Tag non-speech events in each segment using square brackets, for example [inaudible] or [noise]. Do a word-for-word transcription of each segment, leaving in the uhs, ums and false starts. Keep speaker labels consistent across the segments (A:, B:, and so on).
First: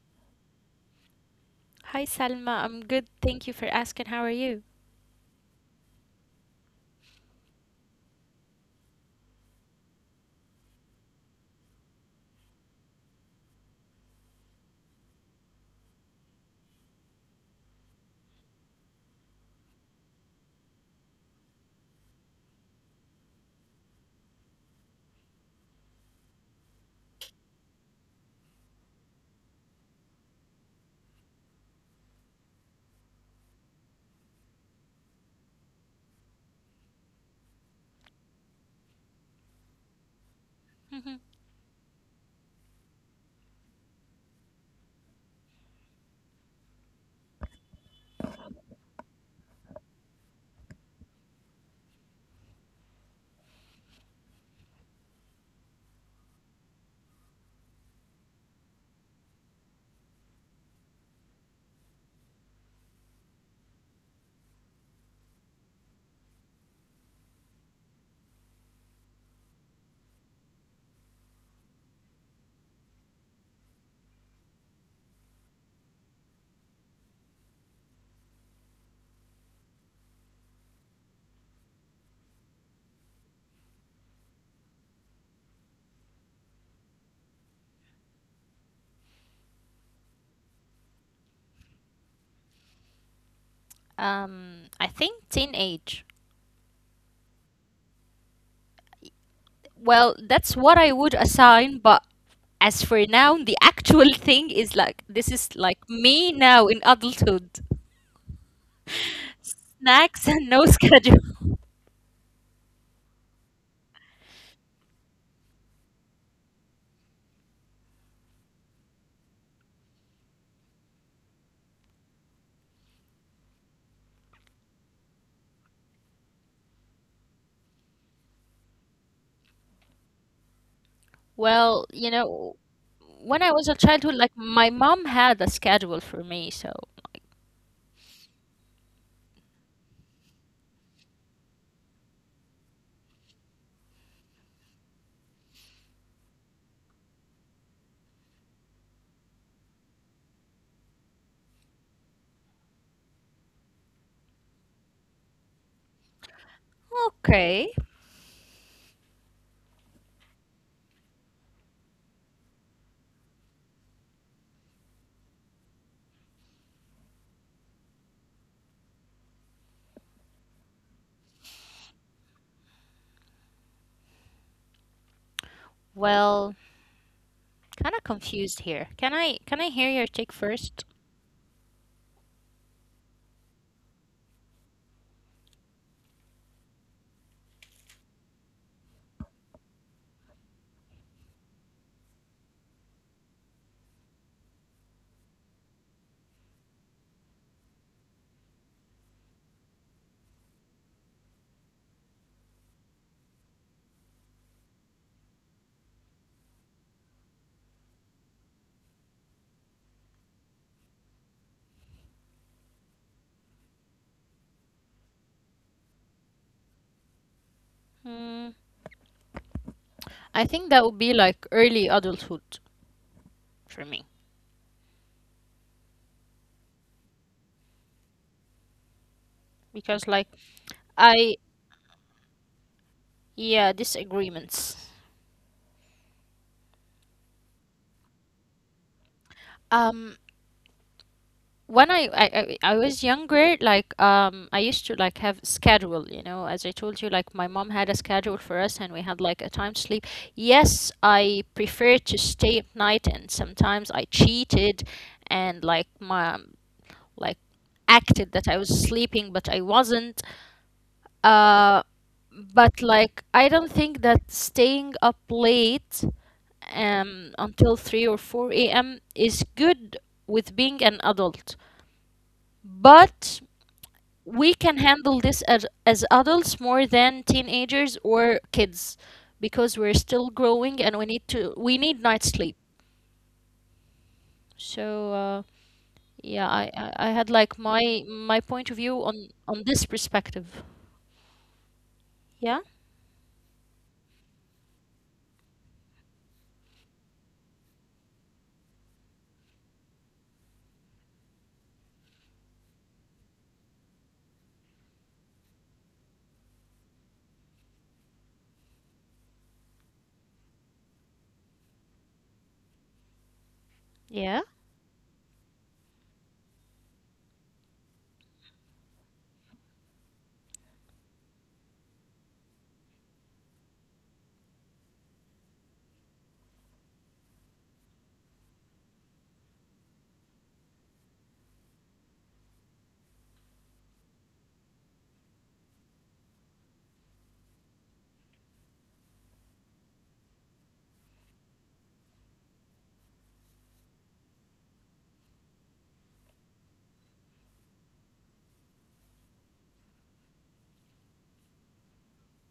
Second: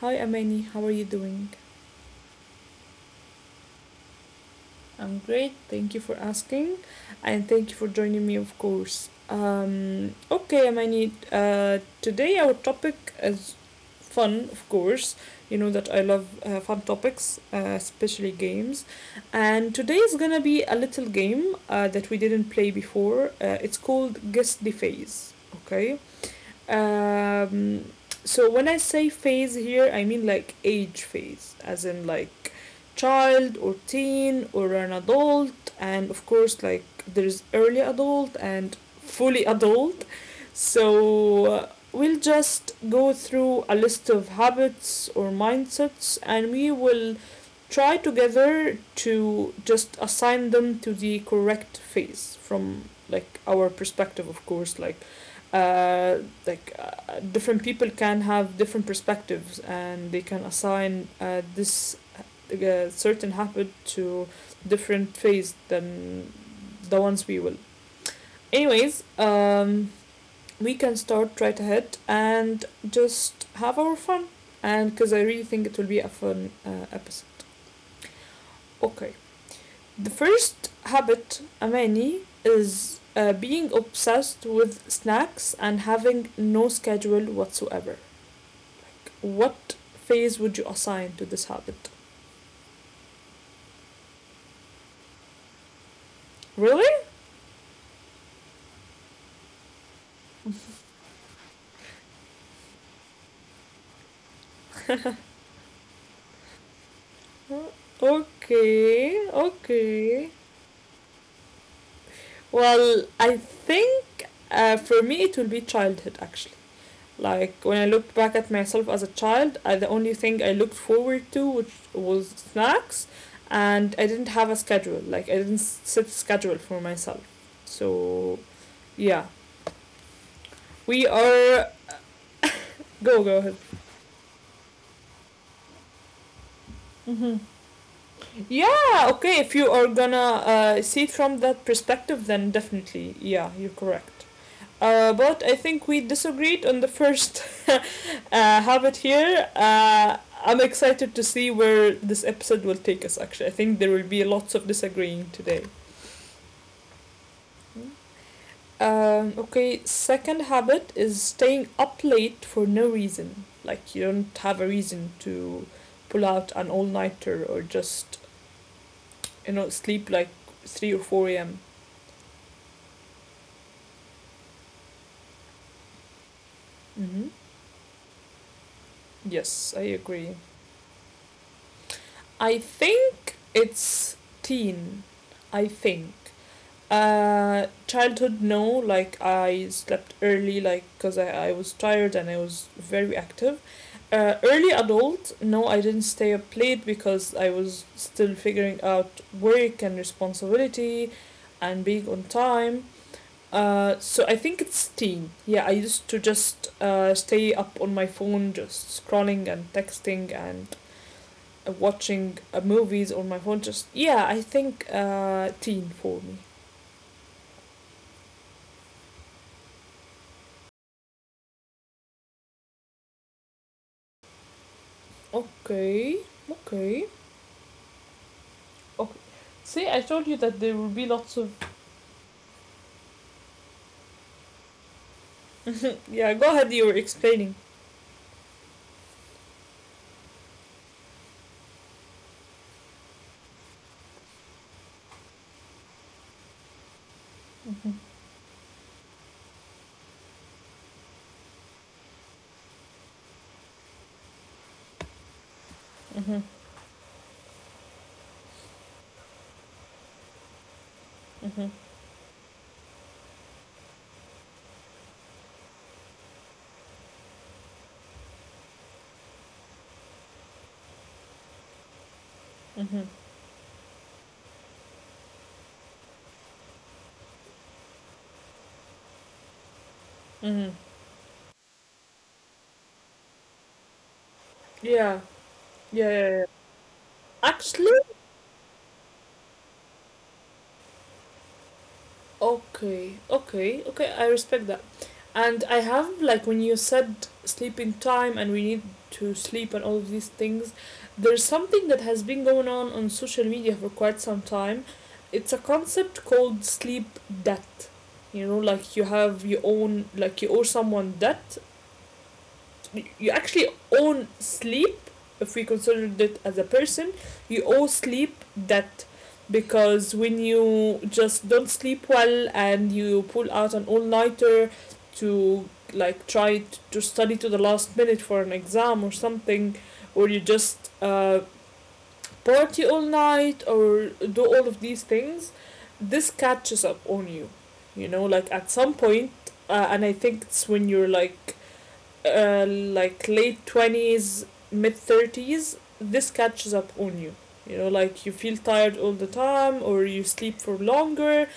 A: Hi, Amani, how are you doing?
B: Hi Salma, I'm good. Thank you for asking. How are you?
A: I'm great. Thank you for asking, and thank you for joining me, of course. Um, okay, Amani, uh, today our topic is fun, of course. You know that I love uh, fun topics, uh, especially games. And today is gonna be a little game uh, that we didn't play before. Uh, it's called Guess the Phase. Okay. Um, so when I say phase here, I mean like age phase, as in like child or teen or an adult, and of course, like there's early adult and fully [laughs] adult.
B: Hmm.
A: So uh, we'll just go through a list of habits or mindsets and we will try together to just assign them to the correct phase from like our perspective, of course. Like, uh, like uh, different people can have different perspectives, and they can assign uh, this uh, certain habit to different phase than the ones we will. Anyways, um, we can start right ahead and just have our fun and because I really think it will be a fun uh, episode. Okay, the first habit, Amani, is uh, being obsessed with snacks and having no schedule whatsoever. Like, what phase would you assign to this habit?
B: Um, I think teenage.
A: Really?
B: Well, that's what I would assign, but as for now, the [laughs] actual thing is like this is like me now in adulthood.
A: Okay,
B: Snacks and no [laughs]
A: okay.
B: schedule.
A: Well, I think uh, for me it will be childhood actually. Like when I looked back at myself as a child, I, the only thing I looked forward to which was snacks, and I didn't have a schedule. Like I didn't s- set a schedule for myself. So yeah,
B: Well,
A: we
B: you know,
A: are
B: when I was a
A: go
B: childhood,
A: go
B: like
A: ahead.
B: my mom had a schedule for me, so
A: Mm-hmm. Yeah, okay. If you are gonna uh, see it from that perspective, then definitely, yeah, you're correct. Uh, but I think we disagreed on the first [laughs] uh, habit here. Uh, I'm excited to see where this episode will take us, actually. I think there will be lots of disagreeing today.
B: okay.
A: Um, okay, second habit is staying up late for no reason. Like, you don't have a reason to pull out an all nighter or just, you know, sleep like three or four a m.
B: Well, kind of
A: Mm-hmm.
B: confused here. Can I can I hear your take
A: Yes, I
B: first?
A: agree. I think it's teen. I think. Uh, childhood, no. Like I slept early, like because I, I was tired and I was very active. Uh, early adult, no. I didn't stay up late because I was still figuring out work and responsibility, and being on time. Uh, so I think it's teen. Yeah, I used to just uh, stay up on my phone, just scrolling and texting and uh, watching uh, movies on my phone. Just yeah, I think uh, teen for me.
B: Hmm. I think that would be like early adulthood for me
A: Okay, okay. Okay. See,
B: because
A: I
B: like
A: told you that there will be
B: I
A: lots of.
B: yeah, disagreements.
A: Yeah, go ahead, you were explaining.
B: Um, when I I, I I was younger, like um I used to like have schedule. You know, as I told you, like my mom had a
A: Mm-hmm.
B: schedule for us, and we had like a time to sleep. Yes, I prefer to stay at night, and sometimes I cheated, and like my
A: Mm-hmm.
B: like acted that I was sleeping, but I wasn't. Uh,
A: Mm-hmm.
B: but like I don't think that staying up late um until three or four a m is good with being an adult.
A: Mm-hmm.
B: But we can handle this as as adults more than teenagers or kids because we're still
A: Mm-hmm.
B: growing and we need to we need night sleep.
A: Yeah,
B: So uh,
A: yeah, yeah, yeah.
B: yeah, I, I I had like
A: Actually.
B: my my point of view on on this perspective. Yeah.
A: Okay, okay, okay, I respect that. And I have, like, when you said sleeping time and we need to sleep and all of these things, there's something that has been going on on social media for quite some time. It's a concept called sleep debt. You know, like you have your own, like you owe someone debt, you
B: Yeah.
A: actually own sleep if we considered it as a person, you owe sleep that because when you just don't sleep well and you pull out an all-nighter to like try to study to the last minute for an exam or something or you just uh, party all night or do all of these things, this catches up on you, you know, like at some point, uh, and I think it's when you're like uh, like late twenties, mid thirties, this catches up on you. You know, like you feel tired all the time or you sleep for longer.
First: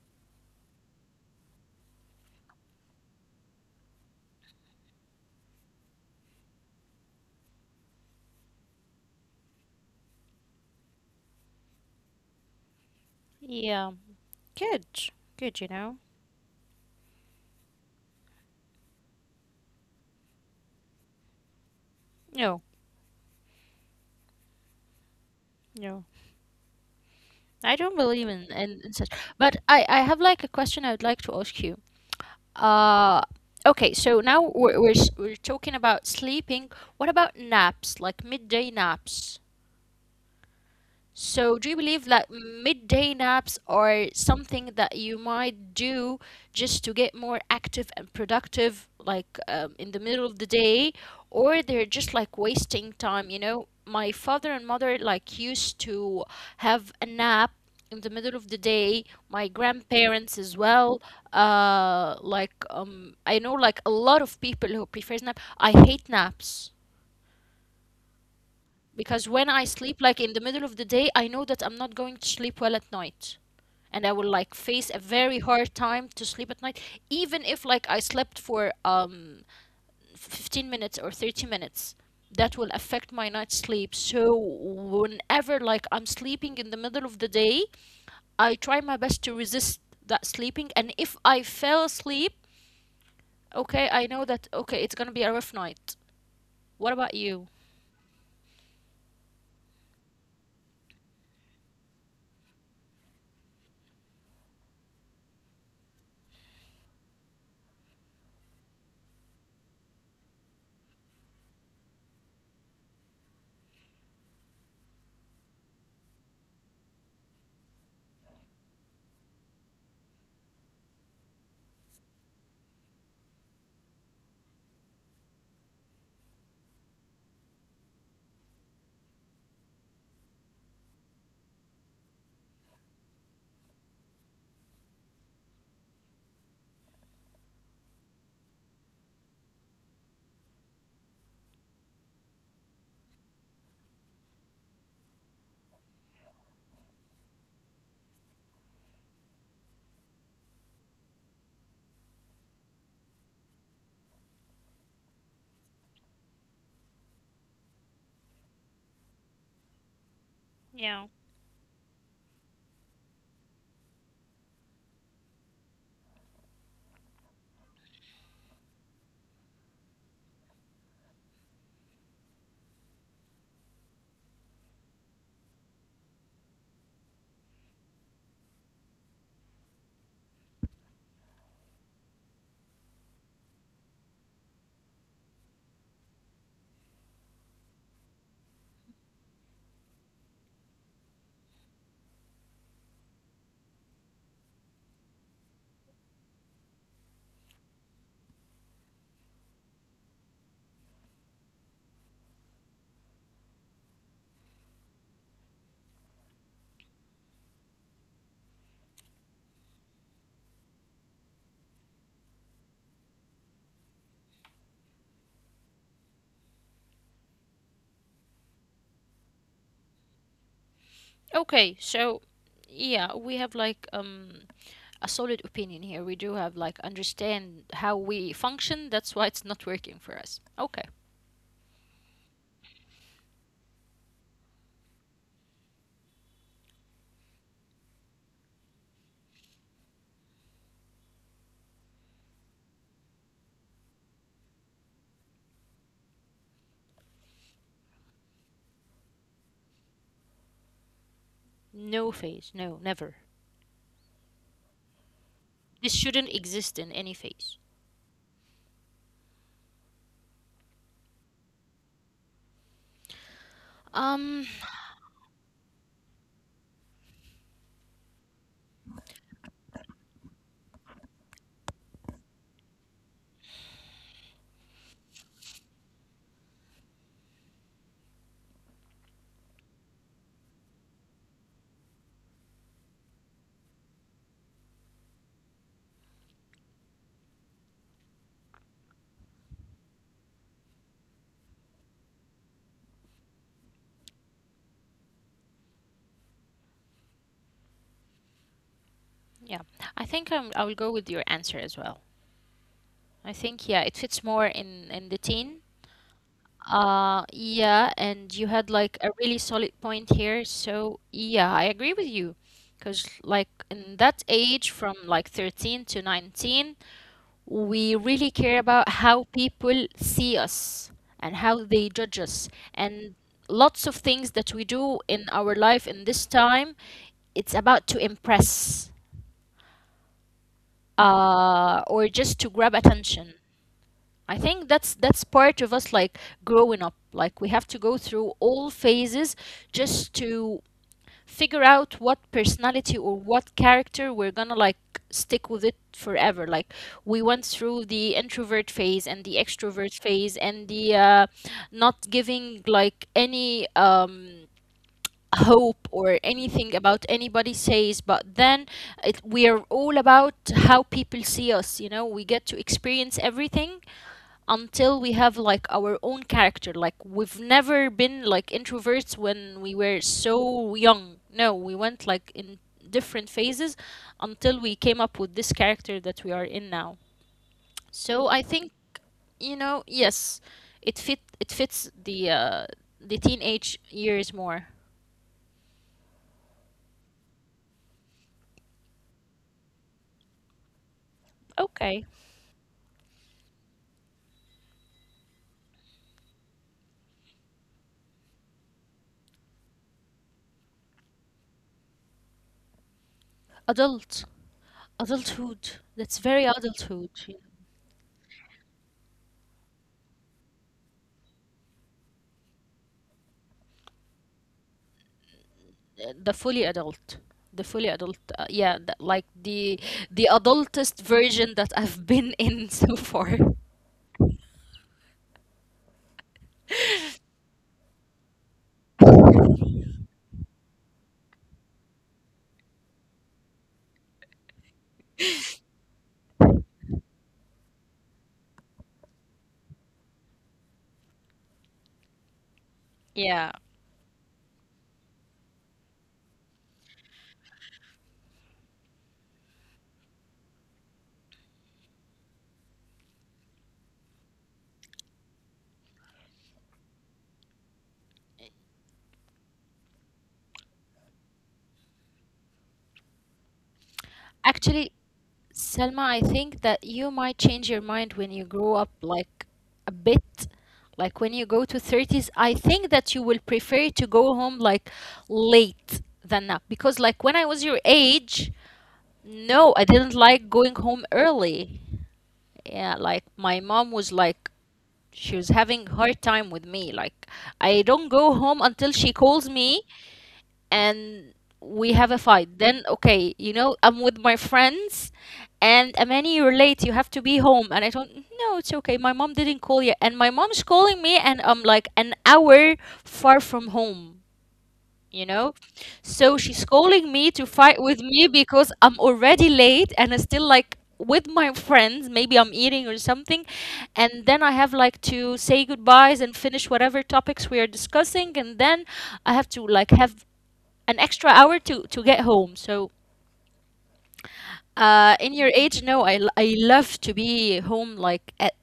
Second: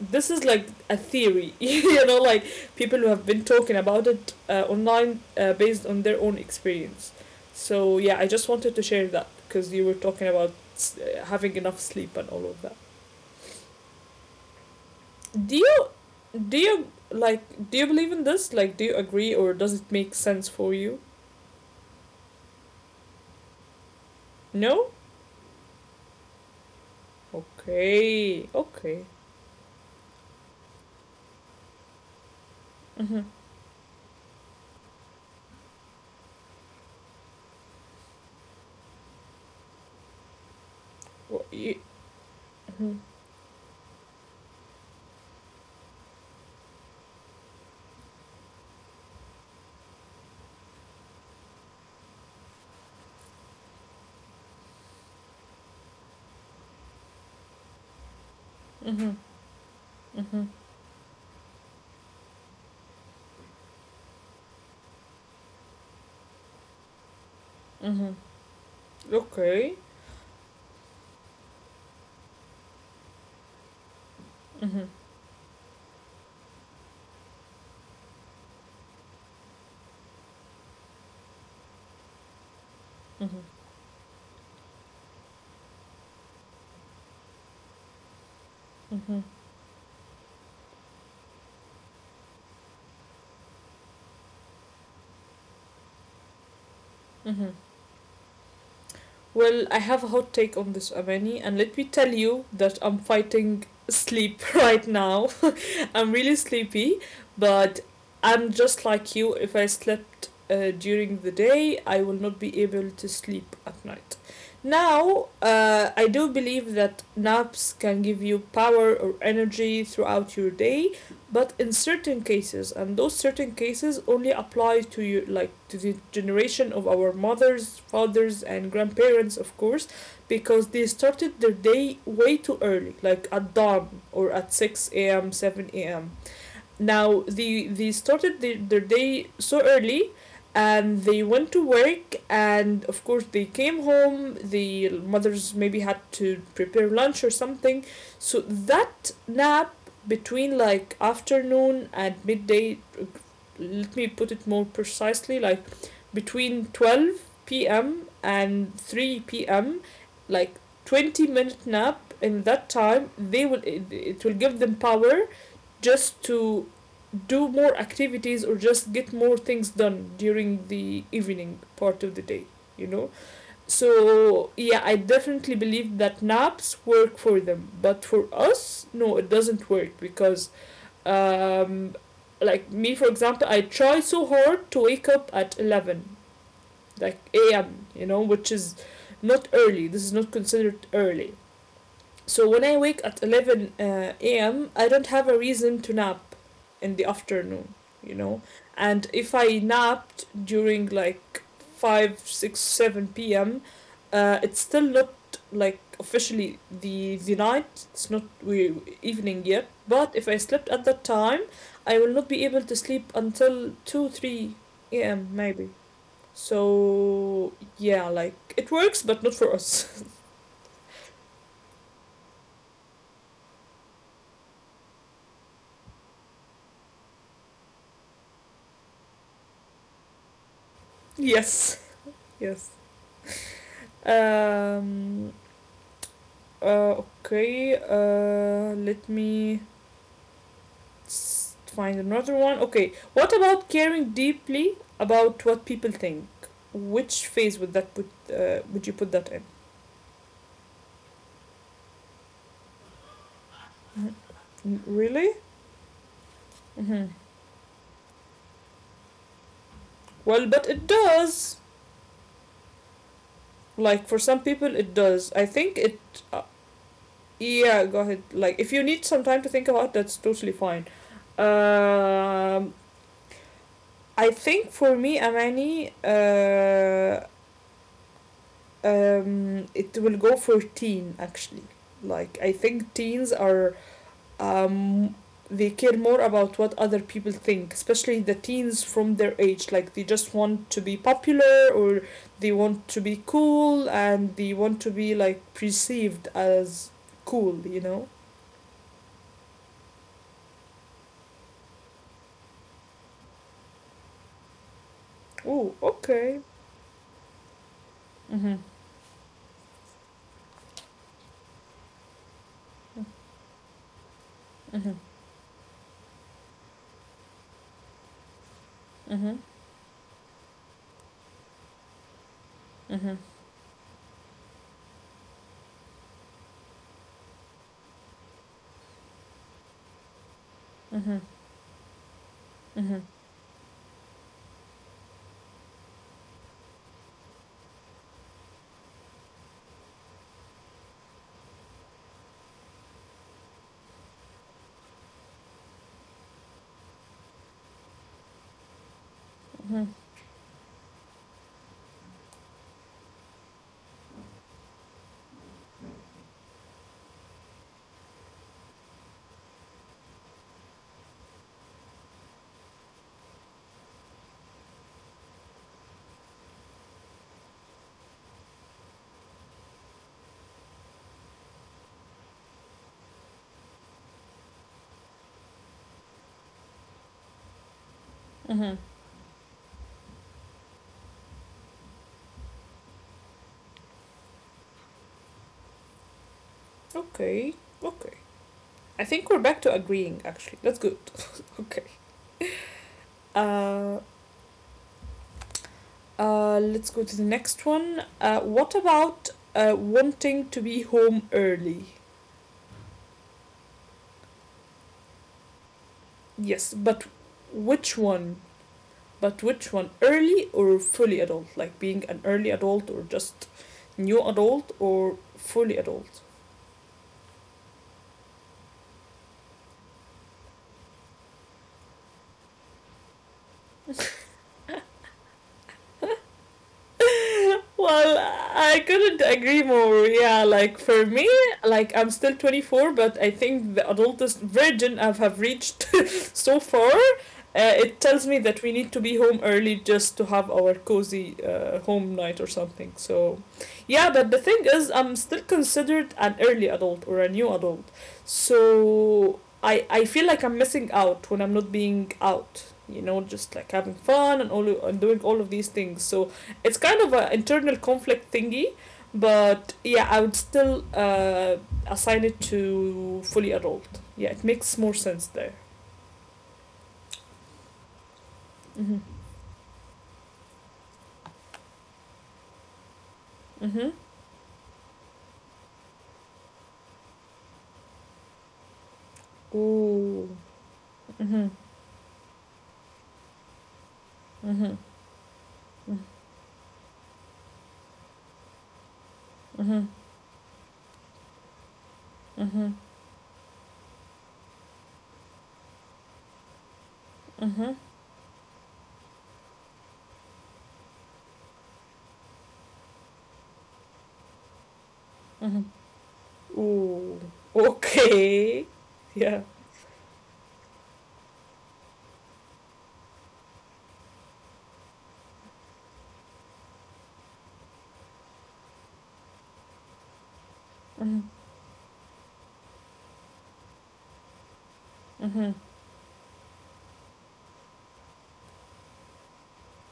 A: This is like a theory, [laughs] you know, like people who have been talking about it uh, online uh, based on their own experience. So, yeah, I just wanted to share that because you were talking about uh, having enough sleep and all of that.
B: Yeah. Good. Good, you
A: Do
B: know.
A: you, do you, like, do you believe in this? Like, do you agree or does it make sense for you?
B: No.
A: No?
B: No, I don't believe in, in, in
A: Okay,
B: such.
A: okay.
B: But I, I have like a question I would like to ask you. Uh,
A: Mm-hmm.
B: okay, so now we're, we're, s- we're talking about sleeping. What about naps, like midday naps? So, do you
A: Well,
B: believe
A: you,
B: like midday
A: Mm-hmm.
B: naps are something that you might do just to get more active and productive, like um, in the middle of the day, or they're just like wasting time? You know, my father and mother like used to have a nap in the middle of the day. My
A: Mm-hmm.
B: grandparents as
A: Mm-hmm.
B: well. Uh, like um, I know like a lot of people who prefers nap. I hate naps
A: Mm-hmm.
B: because when I sleep, like
A: Okay.
B: in the middle of the day, I know that I'm not going to sleep well at night. And I will like face a
A: Mm-hmm.
B: very hard time to sleep at night, even if like I slept for um fifteen minutes or thirty minutes. That will affect my night sleep.
A: Mm-hmm.
B: So whenever like I'm sleeping in the middle of the day, I try my best to
A: Mm-hmm.
B: resist that sleeping. And if I fell asleep, okay, I know that okay, it's gonna be a rough night. What about you?
A: Mm-hmm. Well, I have a hot take on this, Amani, and let me tell you that I'm fighting sleep [laughs] right now. [laughs] I'm really sleepy, but I'm just like you. If I slept uh, during the day, I will not be able to sleep at night. Now, uh, I do believe that naps can give you power or energy throughout your day, but in certain cases, and those certain cases only apply to you, like to the generation of our mothers, fathers, and grandparents, of course, because they started their day way too early, like at dawn or at six a m, seven a m. Now they they started their, their day so early, and they went to work, and of course they came home. The mothers maybe had to prepare lunch or something, so that nap between like afternoon and midday. Let me put it more precisely, like between twelve p m and three p m.
B: Yeah.
A: Like twenty minute nap in that time they will it, it will give them power just to do more activities or just get more things done during the evening part of the day you know so yeah, I definitely believe that naps work for them, but for us, no, it doesn't work because um like me for example, I try so hard to wake up at eleven, like am, you know, which is not early. This is not considered early. So when I wake at eleven uh, a m, I don't have a reason to nap in the afternoon, you know. And if I napped during like five, six, seven p m, uh, it's still not like officially the the night. It's not we evening yet. But if I slept at that time, I will not be able to sleep until two, three a m maybe. So yeah, like it works, but not for us.
B: Okay, so yeah, we have like um a solid opinion here. We do have like understand how we function. That's why it's not working for us. Okay.
A: [laughs] Yes, yes. Um, uh, okay, uh, let me find another one. Okay, what about caring deeply about what people think? Which phase would that put? Uh, would you put that in?
B: No phase. No, never.
A: Really?
B: This shouldn't exist in any
A: Mm-hmm.
B: phase.
A: Well, but it does. Like for
B: Um
A: some people, it does. I think it. Uh, yeah, go ahead. Like if you need some time to think about, it, that's totally fine. Um, I think for me, Amani, uh, um, it will go for teen actually. Like, I think teens are, um, they care more about what other people think, especially the teens from their age. Like they just want to be popular or they want to be cool and they want to be like perceived as cool. You know.
B: yeah, I think um, I will go with your answer as well. I think yeah, it fits more in in the
A: Oh,
B: teen.
A: okay.
B: Uh yeah,
A: Mhm.
B: and you had like a really solid point here. So yeah, I agree with you, because like in that
A: Mhm.
B: age from like thirteen to nineteen, we really care
A: Mhm.
B: about how people see us and how they judge
A: Mhm.
B: us, and lots of things that we do in our life in this time it's about to impress,
A: Mhm.
B: uh,
A: Mhm.
B: or just to grab attention. I think that's that's part of us, like growing up. Like we have to go through all phases just to figure out what personality or what character we're gonna like stick with it forever. Like we went through the introvert
A: Mhm.
B: phase and the extrovert phase and the uh, not giving like any um hope or anything about anybody says. But then it, we are all about how people see us. You know we get to experience everything until we have like our own character. Like we've never been like introverts when we were so young. No, we went like in different phases until we came up with this character that we are in now.
A: Mhm.
B: So I think, you know, yes, it fit it fits the uh, the teenage years more.
A: Okay. Okay. I think we're back to agreeing. Actually, that's good. [laughs] Okay.
B: Okay,
A: Uh, uh, let's go to the next one. Uh, what about uh, wanting to be home early?
B: adult,
A: Yes,
B: adulthood.
A: but
B: That's very
A: which
B: adulthood.
A: one? But which one? Early or fully adult? Like being an early adult or just new adult or fully adult?
B: The fully adult the fully adult uh, Yeah, the, like, the the adultest version that I've been in [laughs] so far.
A: [laughs] Well, I couldn't agree more. Yeah, like for me, like I'm still twenty-four, but I think the adultest virgin I have reached [laughs] so far, uh, it tells me that we need to be home early just to have our cozy uh, home night or something. So, yeah, but the thing
B: Yeah,
A: is, I'm still considered an early adult or a new adult. So, I I feel like I'm missing out when I'm not being out. You know, just like having fun and all and doing all of these things. So, it's kind of an internal conflict thingy but yeah I would still uh, assign it to fully adult. Yeah, it makes more sense there.
B: actually, selma I think that you might change your
A: Mm-hmm.
B: mind when you grow up like a bit. Like when you go to thirties, I
A: Mm-hmm.
B: think that you will prefer to go home like late than now, because like when I was your age,
A: Ooh.
B: no, I didn't
A: Mm-hmm.
B: like going home early. Yeah, like
A: Mm-hmm.
B: my mom was like, she was having hard time with me, like I don't go
A: Mm-hmm.
B: home until she calls me, and
A: Mm-hmm.
B: we have a fight, then okay, you know I'm with my friends, and Amani,
A: Mm-hmm.
B: you're late, you have to be home, and I don't. No, it's okay, my mom didn't call yet, and my mom's calling me, and I'm like an hour far from home,
A: Mm-hmm.
B: you know?
A: Ooh.
B: So she's calling me
A: Okay.
B: to fight
A: [laughs]
B: with
A: Yeah.
B: me because I'm already late and I'm still like with my friends. Maybe I'm eating or something. And then I have like to say goodbyes and finish whatever topics we are discussing. And then I have to like
A: Mm-hmm.
B: have an extra hour to, to get home. So
A: Mm-hmm.
B: uh, in your age, no, I, l- I love to be home like at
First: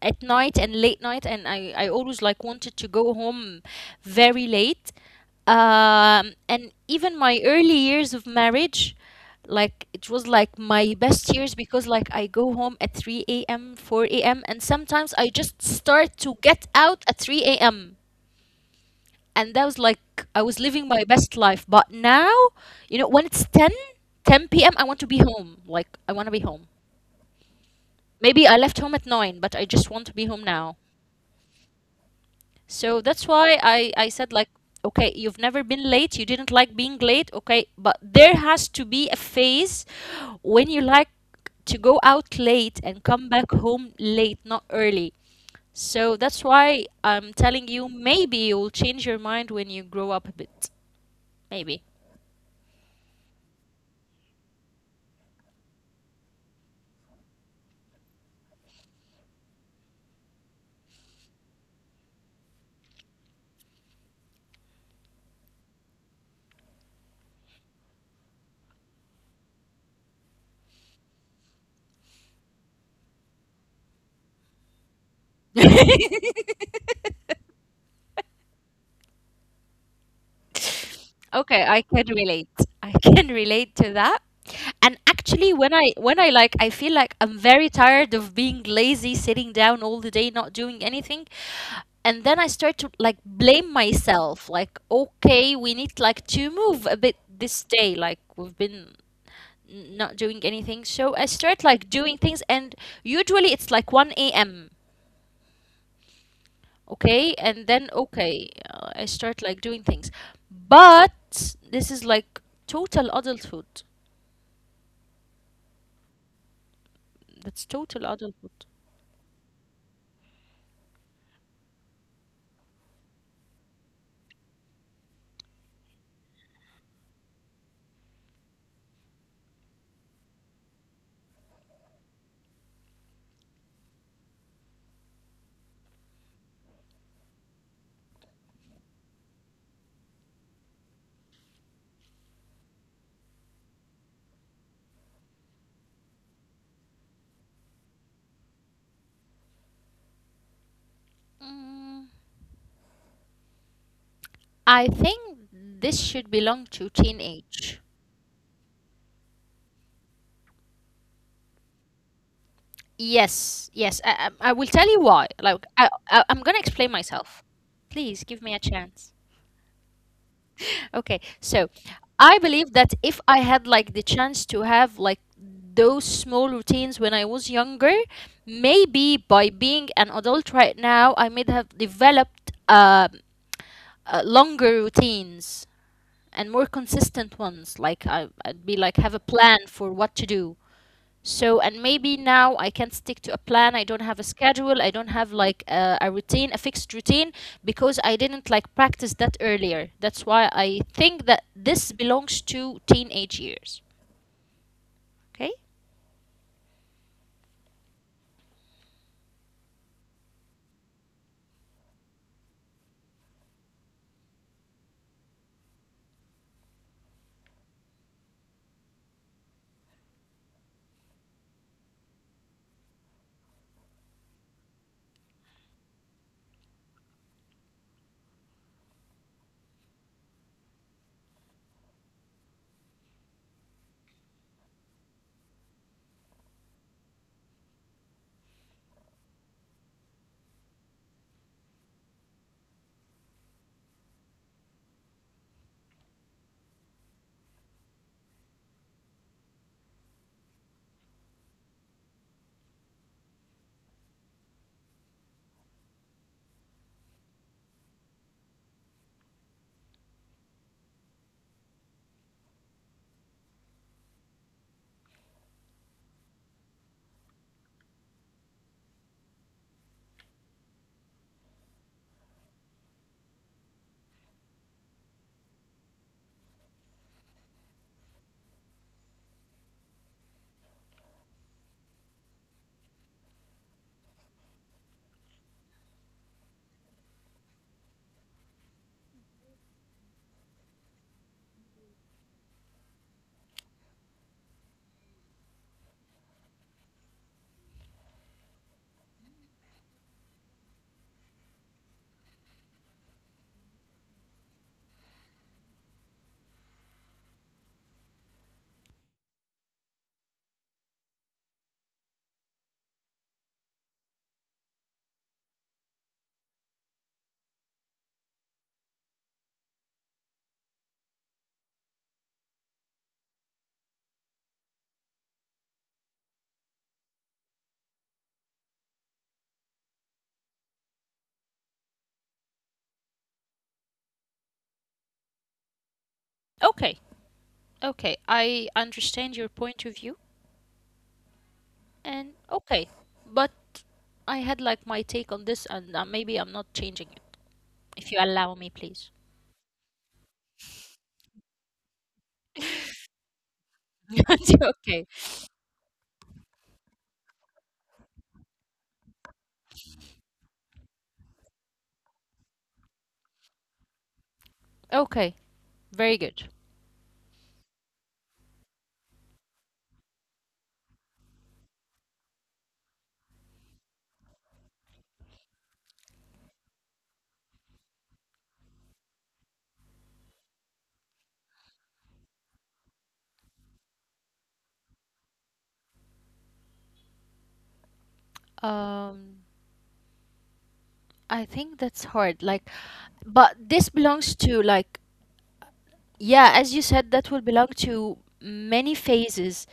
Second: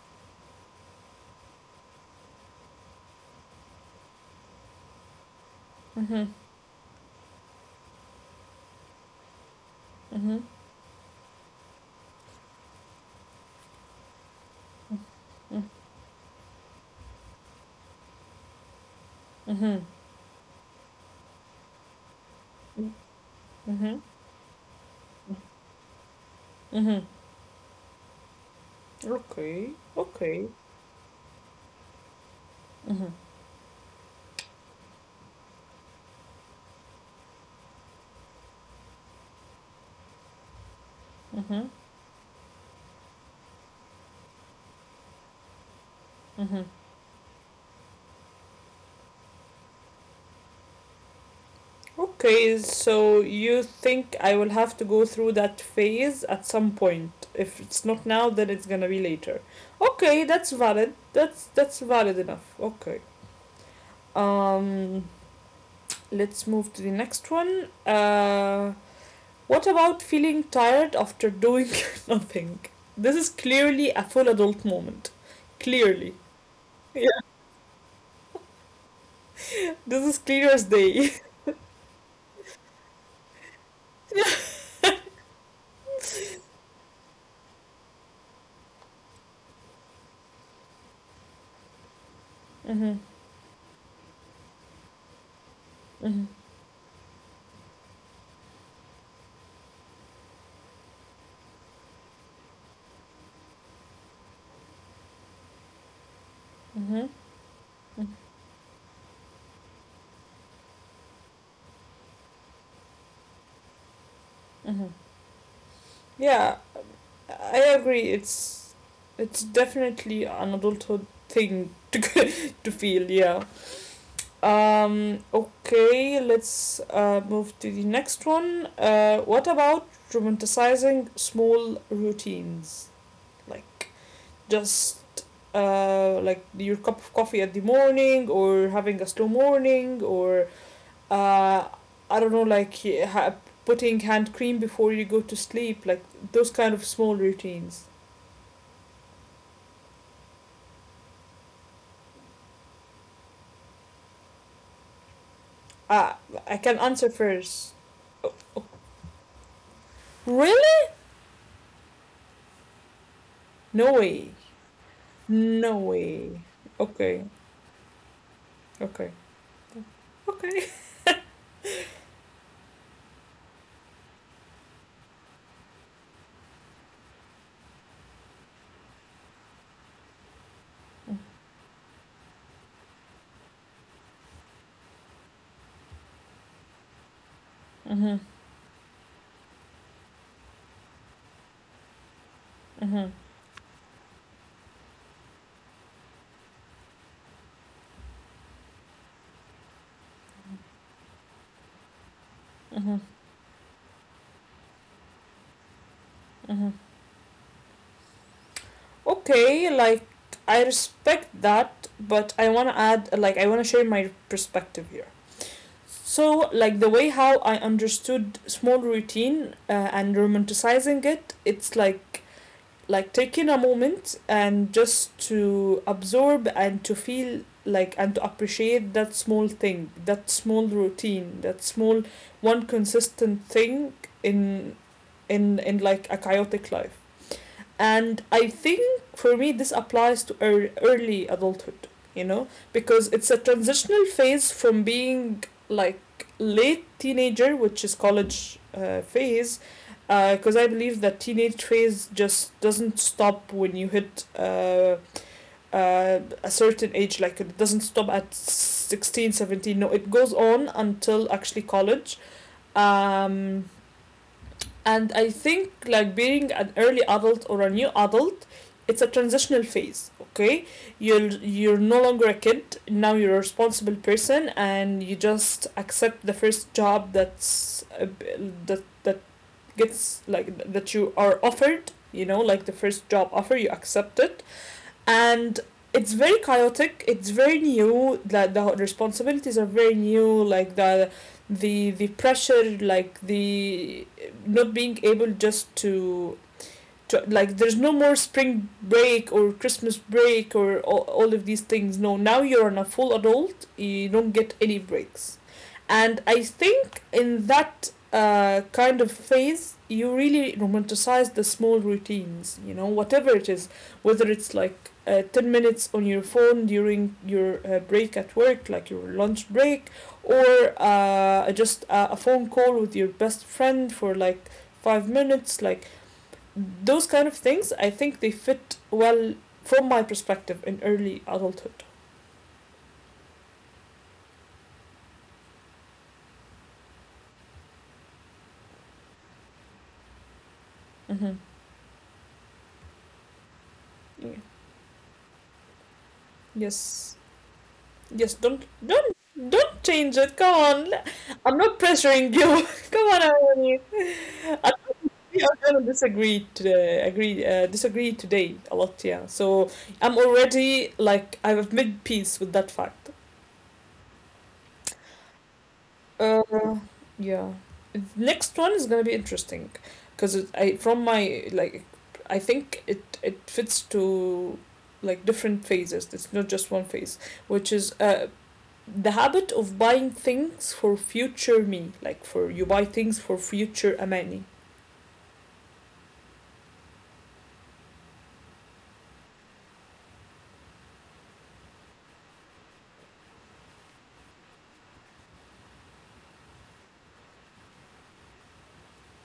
B: at night and late night, and I, I always like wanted to go home very late.
A: Mm-hmm.
B: Um, and even my early years of marriage, like it was
A: Mm-hmm.
B: like my best years because like I go home at three a m, four a m, and sometimes I just
A: Mm-hmm.
B: start to get out at three a.m, and that was
A: Mm-hmm.
B: like I was living my best life. But now, you know, when it's ten, ten 10 p.m., I want to be home. Like, I want to be home.
A: Mm-hmm.
B: Maybe I left home at nine, but I
A: Okay.
B: just want to be home
A: Okay.
B: now. So
A: Mm-hmm.
B: that's why I, I said, like, okay, you've never been late. You didn't like being late. Okay, but there has to be a phase when you like to
A: Mm-hmm.
B: go out late and come back home late, not early. So that's
A: Mm-hmm.
B: why I'm telling you, maybe you'll change your mind when you grow up a bit. Maybe.
A: Okay, so you think I will have to go through that phase at some point. If it's not now, then it's gonna be later. Okay, that's valid. That's that's valid enough. Okay. Um, let's move to the next one. Uh, what about feeling tired after doing [laughs] nothing? This is clearly a full adult moment.
B: [laughs]
A: Clearly. Yeah. This is clear as day.
B: Okay, I can relate. I can relate to that. And actually, when I when I like I feel like I'm very tired of being lazy, sitting down all the day not doing anything, and then I start to
A: [laughs]
B: like
A: Mm-hmm.
B: blame myself like okay, we need like to
A: Mm-hmm.
B: move a bit this day, like we've been n- not doing anything. So I start like doing things, and usually it's like one a m, okay,
A: Mm-hmm.
B: and then okay, uh, I start like doing things. But this is like total adulthood.
A: Mm-hmm. Yeah,
B: That's total
A: I agree.
B: adulthood.
A: It's it's definitely an adulthood thing to [laughs] to feel. Yeah. Um. Okay. Let's uh, move to the next one. Uh. What about romanticizing small routines, like just uh like your cup of coffee at the morning or having a slow morning or uh I don't know, like ha- putting hand cream before you go to sleep, like those kind of small routines.
B: mm, I think this should
A: Ah,
B: belong to
A: I can answer
B: teenage.
A: first. Oh. Really?
B: Yes, yes, i,
A: No
B: I I will
A: way.
B: tell you why. Like I, I,
A: No
B: i'm gonna
A: way.
B: explain myself.
A: Okay,
B: Please give me a chance.
A: okay, okay.
B: Okay, so I believe that if I had like the chance to have like those small routines when I was younger, maybe by being an adult right now, I may have developed um, uh, longer routines and more consistent ones. Like I,
A: Mm-hmm,
B: I'd be like have a plan for what to do. So, and maybe now I can't stick to a
A: mm-hmm,
B: plan. I don't have a schedule. I don't have like a, a routine, a fixed routine, because I didn't like practice that earlier. That's why I think that this belongs to teenage
A: mm-hmm,
B: years. Okay?
A: mm-hmm. Okay, like, I respect that, but I want to add, like, I want to share my perspective here. So, like, the way how I understood small routine uh, and romanticizing it, it's like like taking a moment and just to absorb and to feel like and to appreciate that small thing, that small routine, that small one consistent thing in in in like a chaotic life. And I think for me, this applies to ear- early adulthood, you know, because it's a transitional phase from being like late teenager, which is college uh, phase, because uh, I believe that teenage phase just doesn't stop when you hit uh, uh, a certain age, like it doesn't stop at sixteen, seventeen. No, it goes on until actually college. Um, and I think like being an early adult or a new adult, it's a transitional phase. Okay, you're you're no longer a kid, now you're a responsible person, and you just accept the first job that's uh, that that gets like that you are offered, you know, like the first job offer, you accept it. And it's very chaotic, it's very new, that the responsibilities are very new, like the the the pressure, like the not being able just to to, like there's no more spring break or Christmas break or all, all of these things. No, now you're a full adult, you don't get any breaks. And I think in that uh, kind of phase you really romanticize the small routines, you know, whatever it is, whether it's like uh, ten minutes on your phone during your uh, break at work, like your lunch break, or uh, just a, a phone call with your best friend for like five minutes. Like those kind of things, I think they fit well from my perspective in early adulthood.
B: Okay. Okay. I understand your point of view.
A: Mm-hmm.
B: And okay. But I had
A: Yeah.
B: like my take on this, and uh, maybe I'm not changing it.
A: Yes,
B: If you allow me,
A: yes, don't
B: please.
A: don't don't change it, come on. I'm not pressuring you, [laughs] come on, Emily.
B: [laughs] Okay.
A: I think I'm gonna disagree today, agree uh, disagree today a lot, yeah. So I'm already like, I have made peace with that fact.
B: Okay. Very good.
A: Uh, yeah. Next one is gonna be interesting, because I from my like, I think it it fits to like different phases. It's not just one phase, which is uh the habit of buying things for future me, like for you buy things for future Amani.
B: Um, I think that's hard. Like, but this belongs to like, yeah, as you said, that will belong to many phases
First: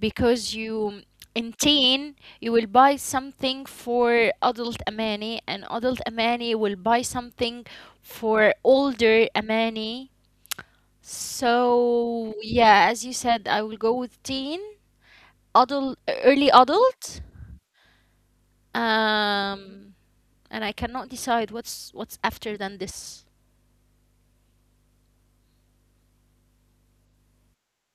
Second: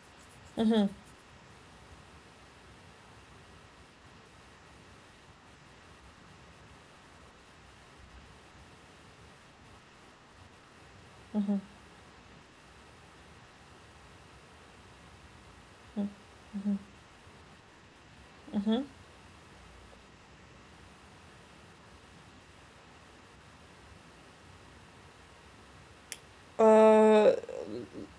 B: because
A: Mm-hmm.
B: you in teen you will buy something for adult Amani, and adult Amani will buy something for older Amani.
A: Mm-hmm.
B: So yeah, as you said, I will go with teen, adult, early
A: Mm-hmm.
B: adult.
A: Mm-hmm.
B: Um, and I cannot decide what's what's after than this.
A: Uh,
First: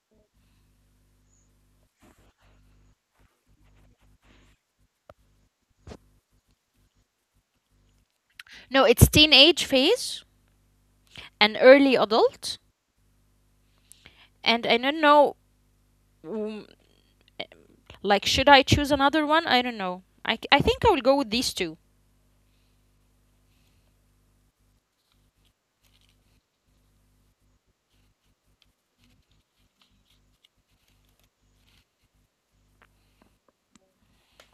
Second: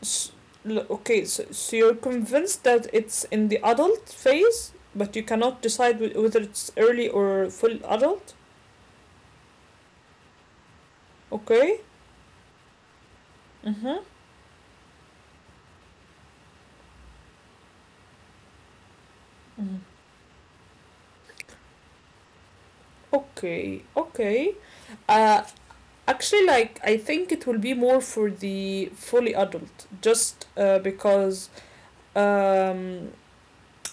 A: S- l- okay, so, so you're convinced that it's in the adult phase, but you cannot decide wh- whether it's early or full adult?
B: No, it's teenage phase and
A: Okay.
B: early adult,
A: Mm-hmm.
B: and I don't know, mm, like, should I choose another one? I don't
A: Mm.
B: know. I, c- I think I will go with these two.
A: Okay, okay. Uh, actually, like, I think it will be more for the fully adult, just uh, because um,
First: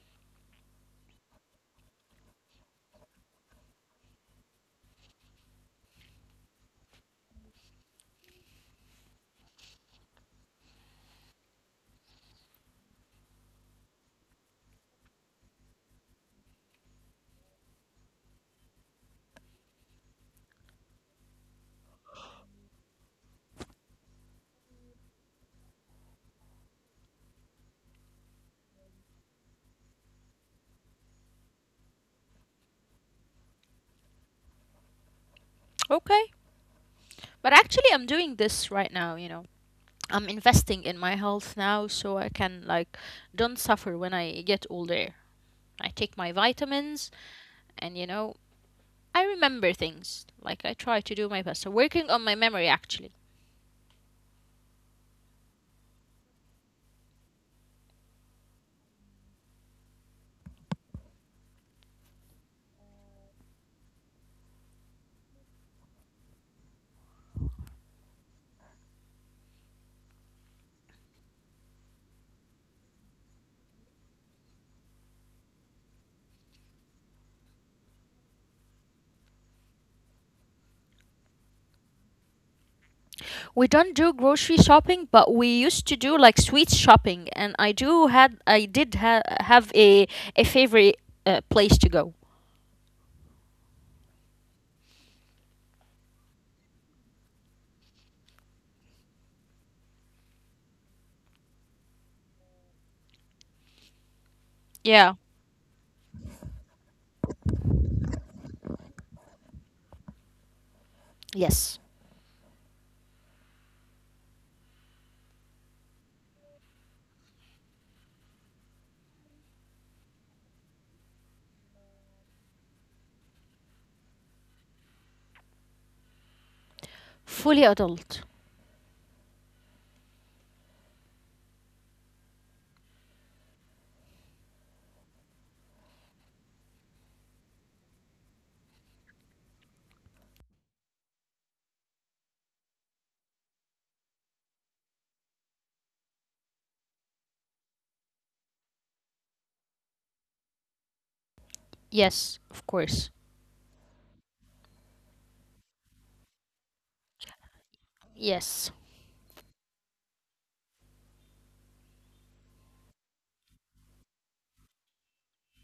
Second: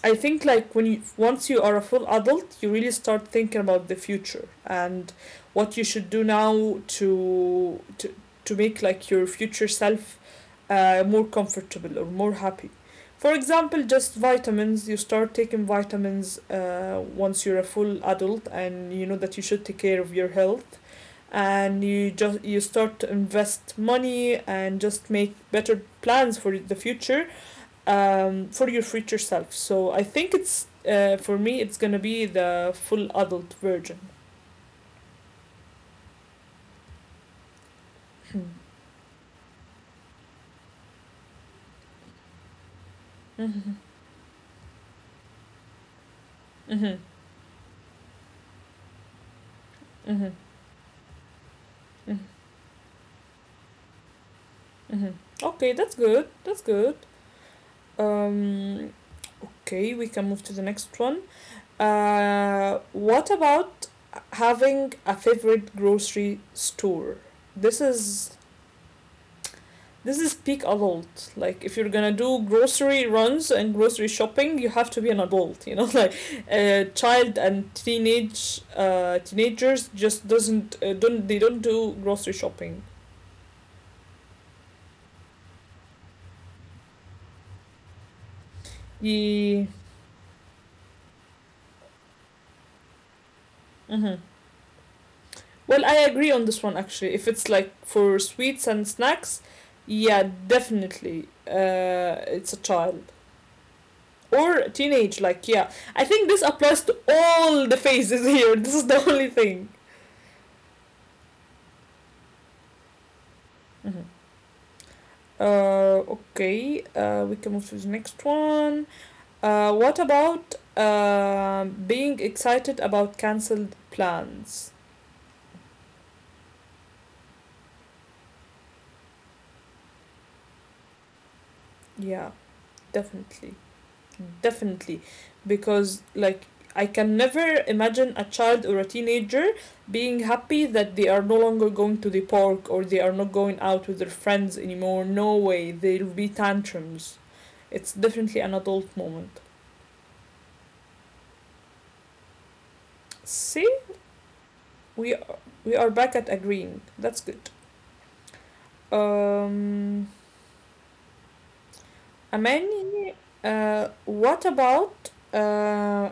A: I think like when you once you are a full adult, you really start thinking about the future and what you should do now to to to make like your future self uh, more comfortable or more happy. For example, just vitamins. You start taking vitamins uh, once you're a full adult and you know that you should take care of your health, and you just you start to invest money and just make better plans for the future, um, for your future self. So I think it's uh, for me it's gonna be the full adult version.
B: Okay. But actually, I'm
A: Mm-hmm.
B: doing this right now, you know. I'm investing in my health now so I can, like,
A: Mm-hmm.
B: don't suffer when I get older. I take my
A: Mm-hmm.
B: vitamins and, you know, I remember
A: Mm-hmm.
B: things. Like, I try to do my best. So, working on my memory, actually.
A: Mm-hmm. Okay, that's good. That's good. Um, okay, we can move to the next one. Uh, what about having a favorite grocery store? This is This is peak adult. Like if you're gonna do grocery runs and grocery shopping, you have to be an adult. You know, [laughs] like a uh, child and teenage uh, teenagers just doesn't uh, don't they don't do grocery shopping.
B: We don't do grocery shopping, but we used to do, like, sweets shopping. And I do had, I did
A: Yeah.
B: ha- have a, a favorite uh, place to go.
A: Hmm. Well, I agree on this one actually. If it's like for sweets and snacks, yeah, definitely. Uh, it's a child or a teenage. Like
B: Yeah.
A: yeah, I think this applies to all the phases [laughs] here. This is the only thing.
B: Yes.
A: Mhm. Uh, okay, uh, we can move to the next one. Uh, what about uh, being excited about cancelled plans?
B: Fully adult.
A: Yeah, definitely. Definitely. Because, like, I can never imagine a child or a teenager being happy that they are no longer going to the park or they are not going out with their friends anymore. No way. There'll be tantrums. It's definitely an adult moment.
B: Yes, of course.
A: See, we are, we are back at agreeing. That's good.
B: Yes.
A: Um, Aman, uh, what about uh,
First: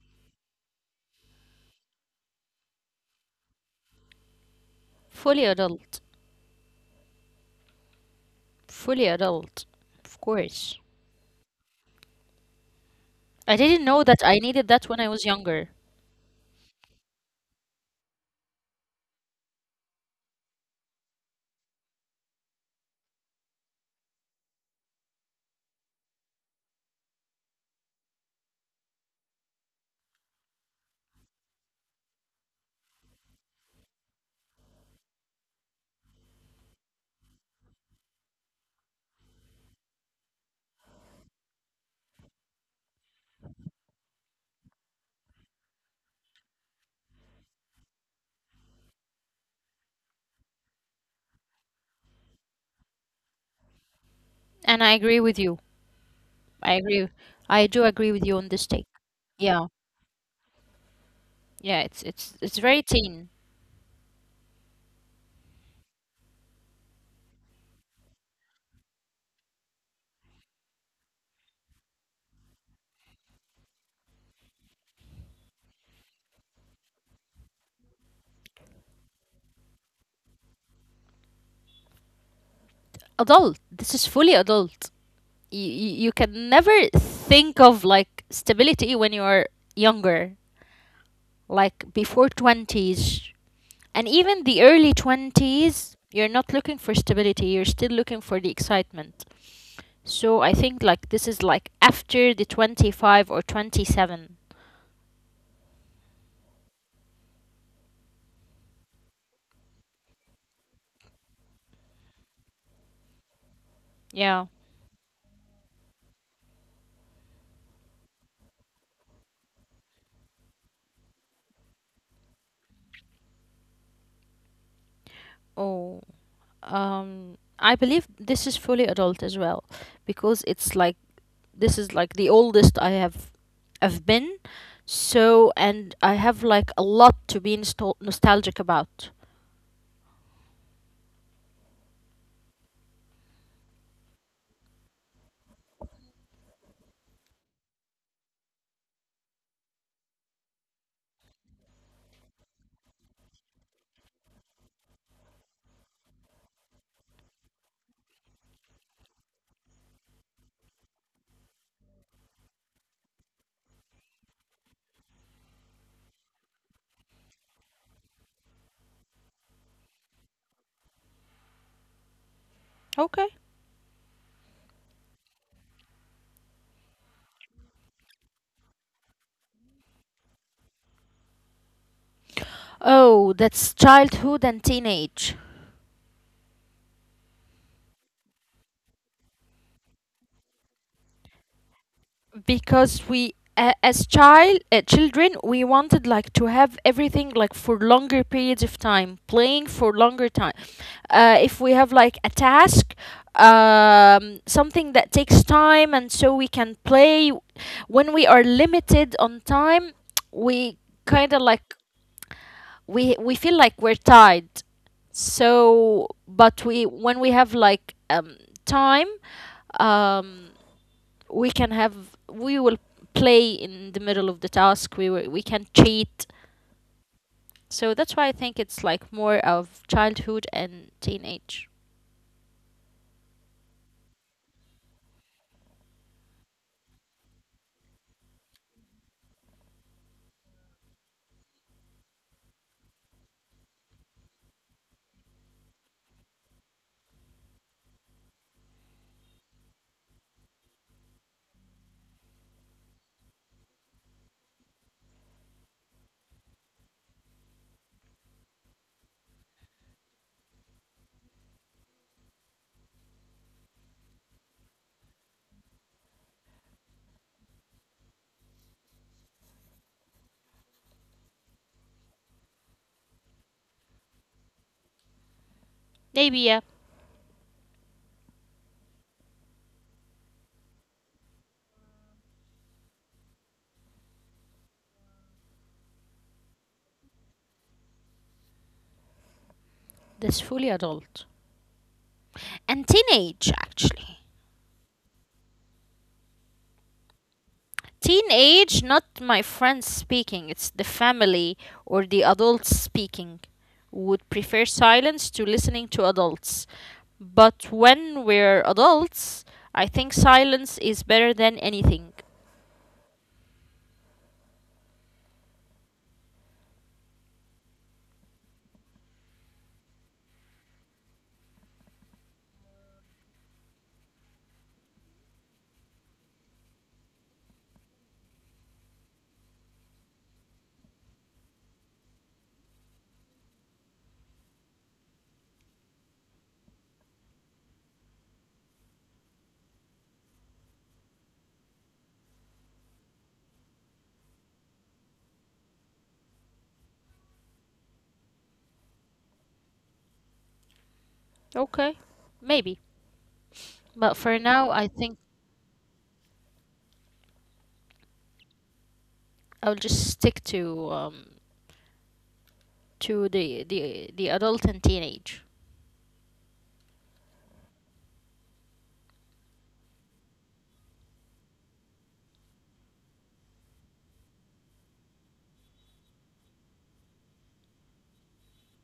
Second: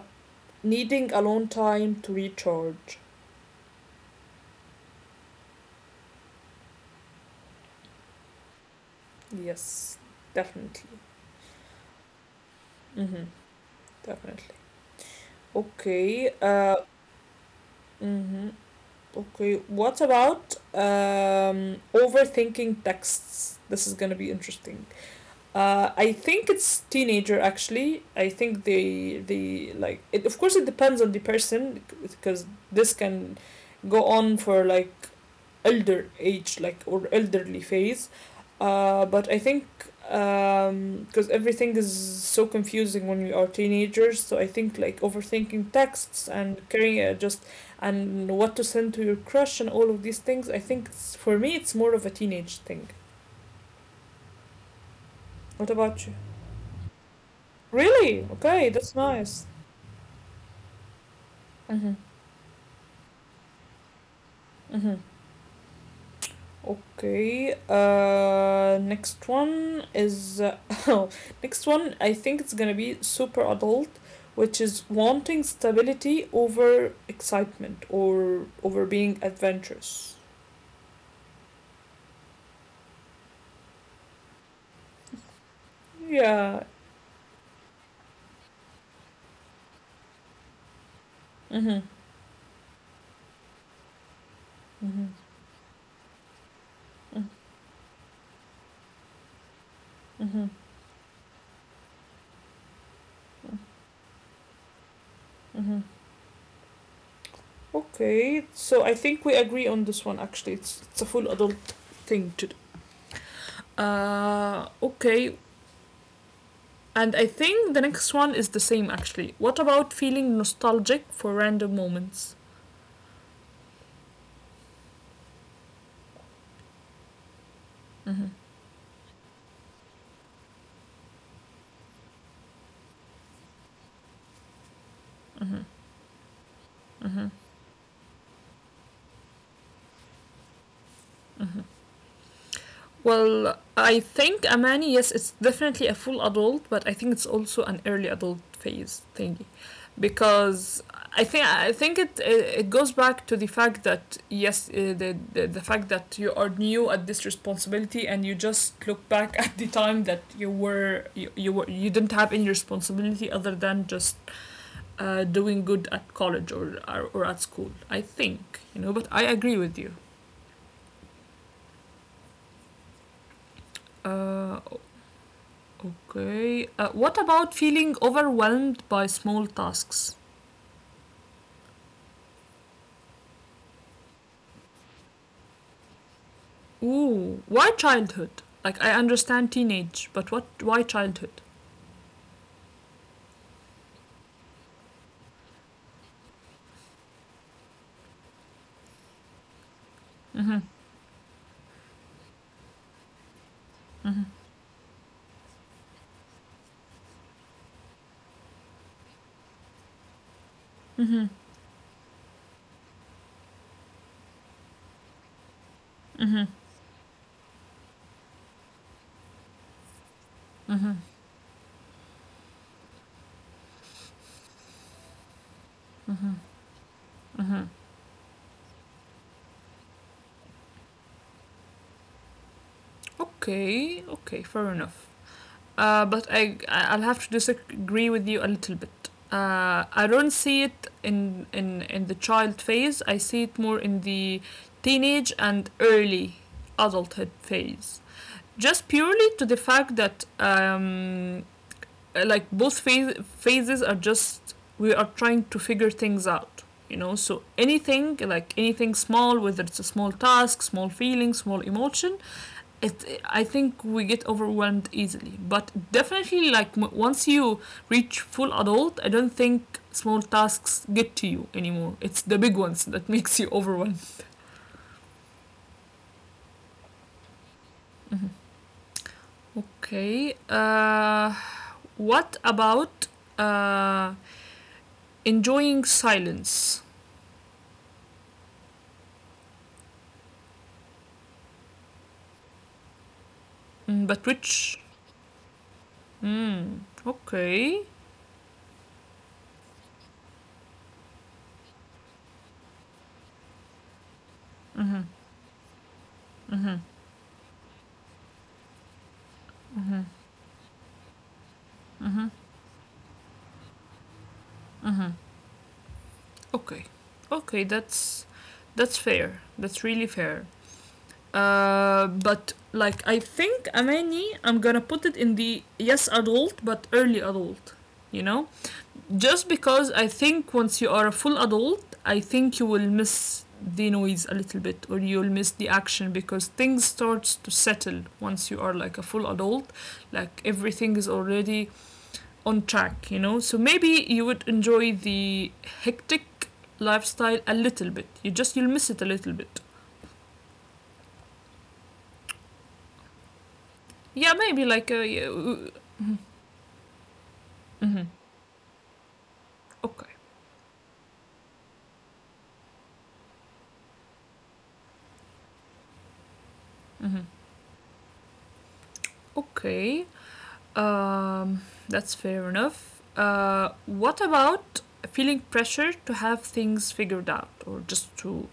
A: needing alone time to recharge?
B: Fully adult. Fully adult.
A: Yes,
B: Of course.
A: definitely. Mm-hmm,
B: I didn't know that I
A: definitely.
B: needed that when I was younger.
A: Okay. Uh, mm-hmm, okay. What about um, overthinking texts? This is gonna be interesting. Uh, I think it's teenager actually. I think they they like it. Of course, it depends on the person, because this can go on for like elder age, like, or elderly phase. Uh, but I think um, because everything is so confusing when we are teenagers, so I think like overthinking texts and carrying uh, just and what to send to your crush and all of these things, I think it's, for me it's more of a teenage thing.
B: And I agree with you.
A: What about you?
B: I agree. I do agree with
A: Really?
B: you on this
A: Okay,
B: take.
A: that's nice.
B: Yeah. Yeah,
A: Mm-hmm.
B: it's it's it's very teen.
A: Mm-hmm. Okay. Uh, next one is oh, [laughs] next one. I think it's gonna be super adult, which is wanting stability over excitement or over being adventurous.
B: Adult. This is fully adult. You, you, you can
A: Yeah.
B: never think of like stability when you are younger,
A: Mhm.
B: like before twenties. And even the early
A: Mhm.
B: twenties, you're not looking for
A: Mm,
B: stability, you're still looking for the excitement. So
A: Mhm.
B: I think like this is like after the twenty-five or twenty-seven.
A: Mhm. Okay. So I think we agree on this one. Actually, it's it's a full adult thing to do.
B: Yeah.
A: Uh. Okay. And I think the next one is the same. Actually, what about feeling nostalgic for random moments?
B: Oh. Um I believe
A: Mm-hmm,
B: this is fully adult as well because it's like this is like the oldest I have I've been. So
A: mm-hmm,
B: and I have like a lot
A: mm-hmm,
B: to be nostal nostalgic about.
A: mm-hmm. Well, I think Amani, yes, it's definitely a full adult, but I think it's also an early adult phase thingy, because I think I think it it goes back to the fact that yes, uh, the, the the fact that you are new at this responsibility, and you just look back at the time that you were you you, were, you didn't have any responsibility other than just uh, doing good at college or, or or at school. I think you know, but I agree with you.
B: Okay.
A: Uh, Okay. Uh, what about feeling overwhelmed by small tasks?
B: Oh, that's childhood and teenage.
A: Ooh, why childhood? Like I understand teenage, but what? Why childhood?
B: Because we a as child uh, children, we wanted like to have everything like for longer periods of time, playing for longer time.
A: Mhm.
B: Uh, if we have like a task, um,
A: Mhm.
B: something that takes time and so we can play when we are limited on time, we
A: Mhm.
B: kind of like, we we feel like we're tied. So
A: Mhm.
B: but we, when we have like um, time, um,
A: Mhm.
B: we can have, we will play in the middle of the task. We will, we can
A: Mhm.
B: cheat.
A: Mhm.
B: So that's why I think it's like more of childhood and teenage.
A: Okay, okay, fair enough. Uh, but I, I- I'll have to disagree with you a little bit. Uh, I don't see it in, in in the child phase. I see it more in the teenage and early adulthood phase. Just purely to the fact that um, like both phase, phases are just we are trying to figure things out, you know, so anything like anything small, whether it's a small task, small feeling, small emotion, it I think we get overwhelmed easily. But definitely like once you reach full adult, I don't think small tasks get to you anymore. It's the big ones that [laughs] makes you overwhelmed.
B: Maybe, yeah.
A: Okay, uh, what about uh, enjoying silence?
B: That's fully adult and teenage, actually.
A: Mm, but which? Mm, okay.
B: Teenage, not my friends speaking, it's the family or the adults speaking. Would prefer silence
A: Mhm.
B: to listening to adults,
A: Mhm.
B: but when we're adults, I think
A: Mhm.
B: silence is better than anything.
A: Mhm. Mhm. Okay. Okay, that's that's fair. That's really fair. Uh, but like I think Amani, I'm gonna put it in the yes adult but early adult. You know, just because I think once you are a full adult, I think you will miss the noise a little bit, or you'll miss the action, because things starts to settle once you are like a full adult, like everything is already on track, you know, so maybe you would enjoy the hectic lifestyle a little bit, you just you'll miss it a little bit.
B: Okay, maybe. But
A: Yeah,
B: for
A: maybe
B: now,
A: like
B: I
A: a
B: think
A: yeah, uh, mm-hmm.
B: I'll just
A: Okay.
B: stick to um to the the the adult and teenage.
A: Mm-hmm. Okay. Um, that's fair enough. Uh, what about feeling pressure to have things figured out, or just to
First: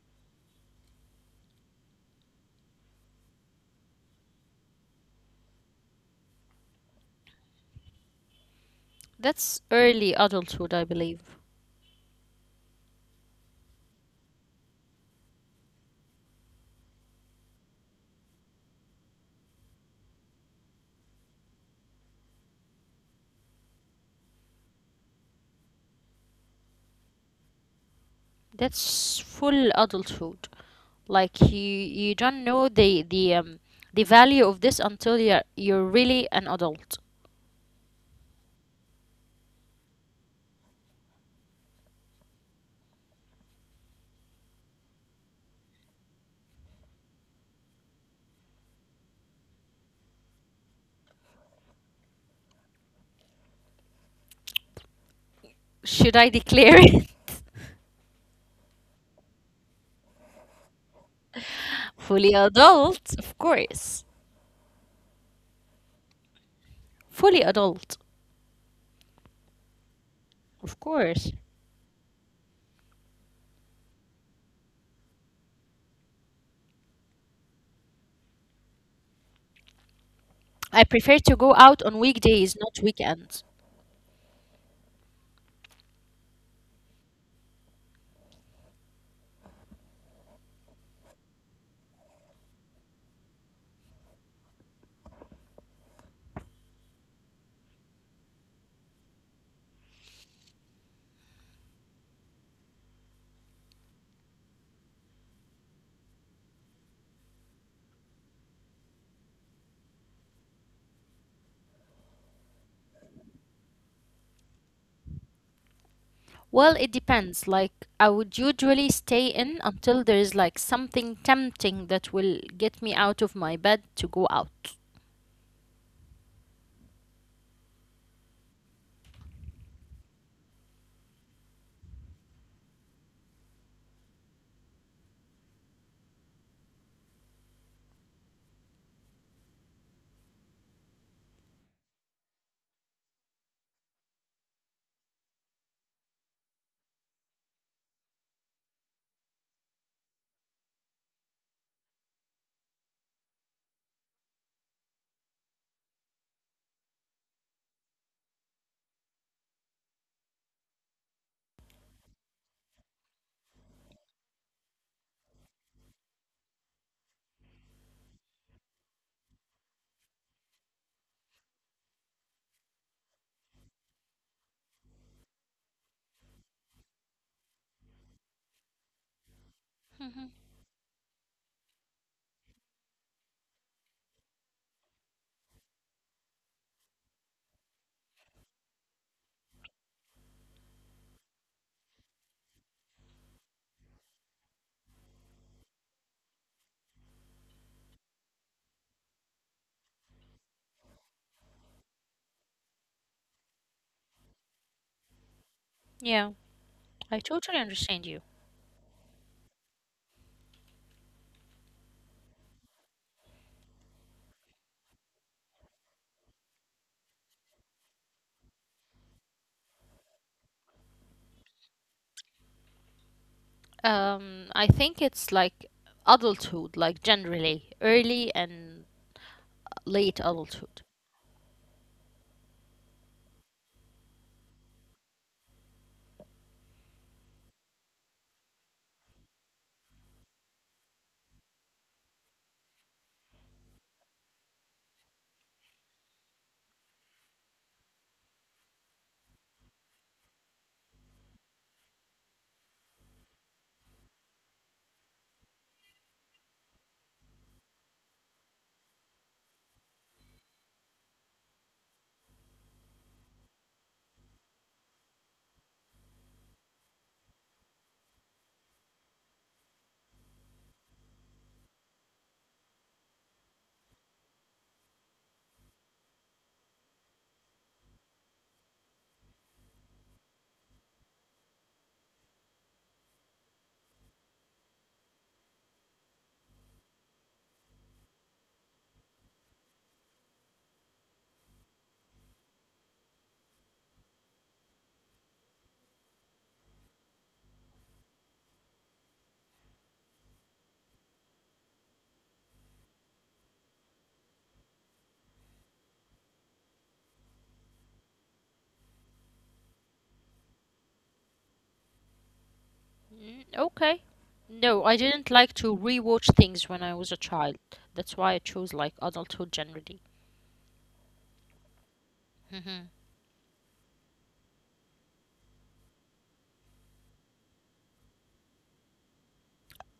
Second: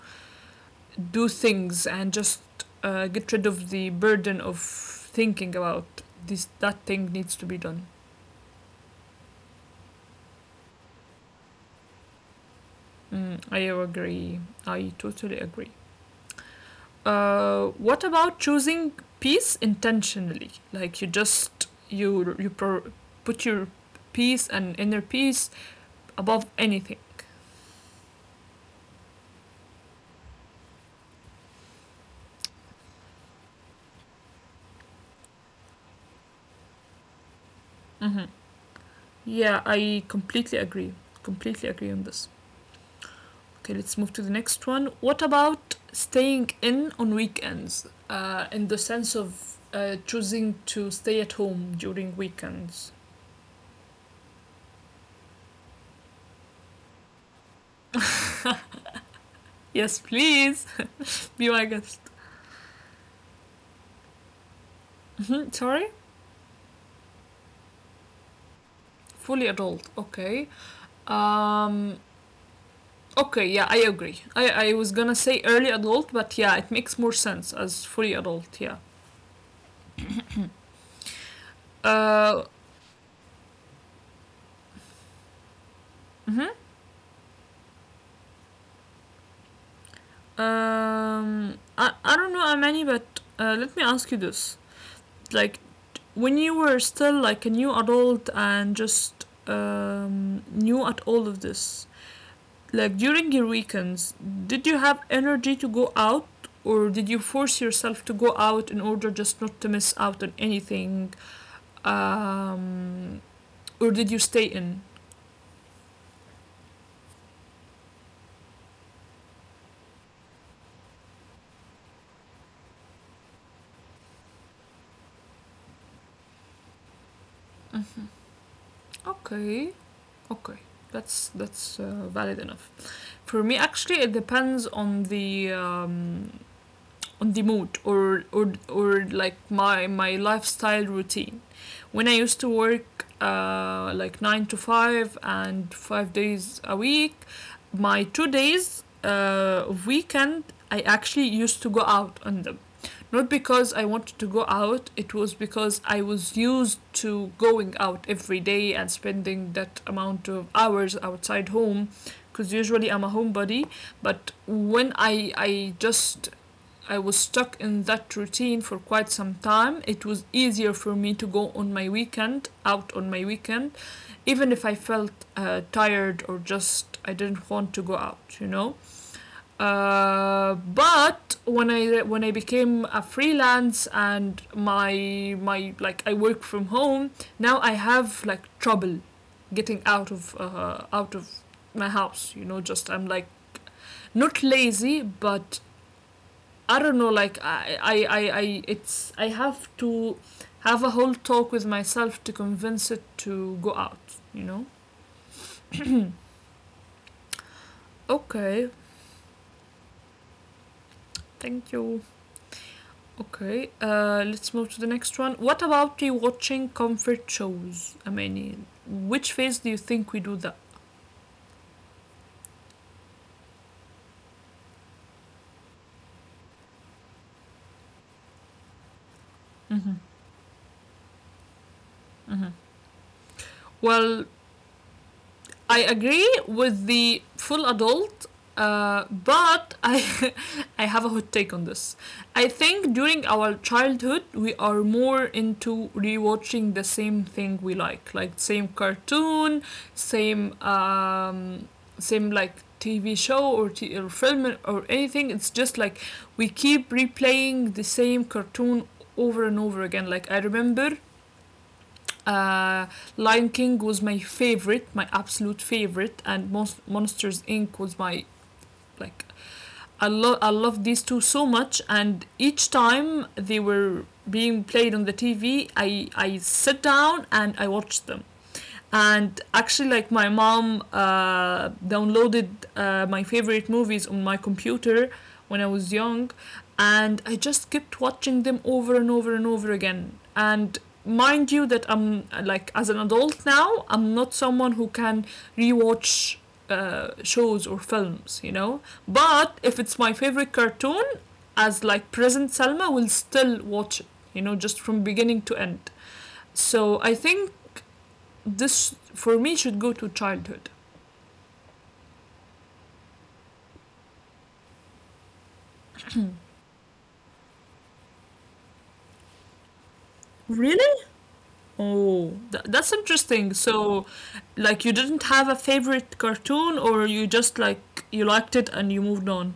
A: do things and just uh, get rid of the burden of thinking about this, that thing needs to be done?
B: That's early adulthood, I believe.
A: Mm, I agree. I totally agree. Uh, what about choosing peace intentionally? Like you just you you pro- put your peace and inner peace above anything.
B: That's full adulthood. Like you you don't know the the um the value of this until you're you're really an adult.
A: Mm-hmm. Yeah, I completely agree. Completely agree on this. Okay, let's move to the next one. What about staying in on weekends? Uh, in the sense of uh, choosing to stay at home during weekends.
B: Should I declare it?
A: Yes, please, be my
B: [laughs]
A: guest.
B: Fully adult, of course.
A: Mhm, sorry,
B: Fully adult,
A: fully adult. Okay.
B: of course.
A: Um. Okay. Yeah, I agree. I I was gonna say early adult, but yeah, it makes more sense as fully adult. Yeah.
B: I prefer to go out on
A: Uh.
B: weekdays, not weekends.
A: Mhm. Um, I, I don't know, Amani, but uh, let me ask you this. Like, when you were still like a new adult and just um, new at all of this, like during your weekends, did you have energy to go out, or did you force yourself to go out in order just not to miss out on anything? Um, or did you stay in?
B: Well, it depends. Like, I would usually stay in until there is like something tempting that will get me out of my bed to go out.
A: Okay, okay. That's that's uh, valid enough. For me, actually, it depends on the um, on the mood or or or like my my lifestyle routine. When I used to work uh, like nine to five and five days a week, my two days uh, weekend I actually used to go out on them. Not because I wanted to go out, it was because I was used to going out every day and spending that amount of hours outside home because usually I'm a homebody. But when I I just I was stuck in that routine for quite some time. It was easier for me to go on my weekend, out on my weekend, even if I felt uh, tired or just I didn't want to go out, you know. Uh, but
B: Hmm.
A: when I when I became a freelance and my my like I work from home now, I have like trouble getting out of uh, out of my house. You know, just I'm like not lazy, but I don't know, like I, I, I, I it's I have to have a whole talk with myself to convince it to go out, you know?
B: Yeah, I totally
A: Okay,
B: understand you.
A: thank you. Okay, uh, let's move to the next one. What about you watching comfort shows? I mean, which phase do you think we do that?
B: Um, I think it's like adulthood, like generally, early and
A: Mm-hmm.
B: late adulthood.
A: Well, I agree with the full adult, uh, but I [laughs] I have a hot take on this. I think during our childhood we are more into rewatching the same thing we like, like same cartoon, same um, same like T V show or, t- or film or anything. It's just like we keep replaying the same cartoon over and over again. Like I remember uh, Lion King was my favorite, my absolute favorite, and Mon- Monsters Inc was my like. I love I love these two so much, and each time they were being played on the T V, I I sat down and I watched them and actually like my mom uh, downloaded uh, my favorite movies on my computer when I was young, and I just kept watching them over and over and over again. And mind you that I'm uh, like as an adult now I'm not someone who can rewatch uh, shows or films, you know, but if it's my favorite cartoon, as like present Salma will still watch it, you know, just from beginning to end. So I think this for me should go to childhood.
B: Mm, okay. No, I didn't like to rewatch things when I was a child. That's why I chose like adulthood generally.
A: Really? Oh,
B: Hmm.
A: th- that's interesting. So, like, you didn't have a favorite cartoon, or you just like you liked it and you moved on.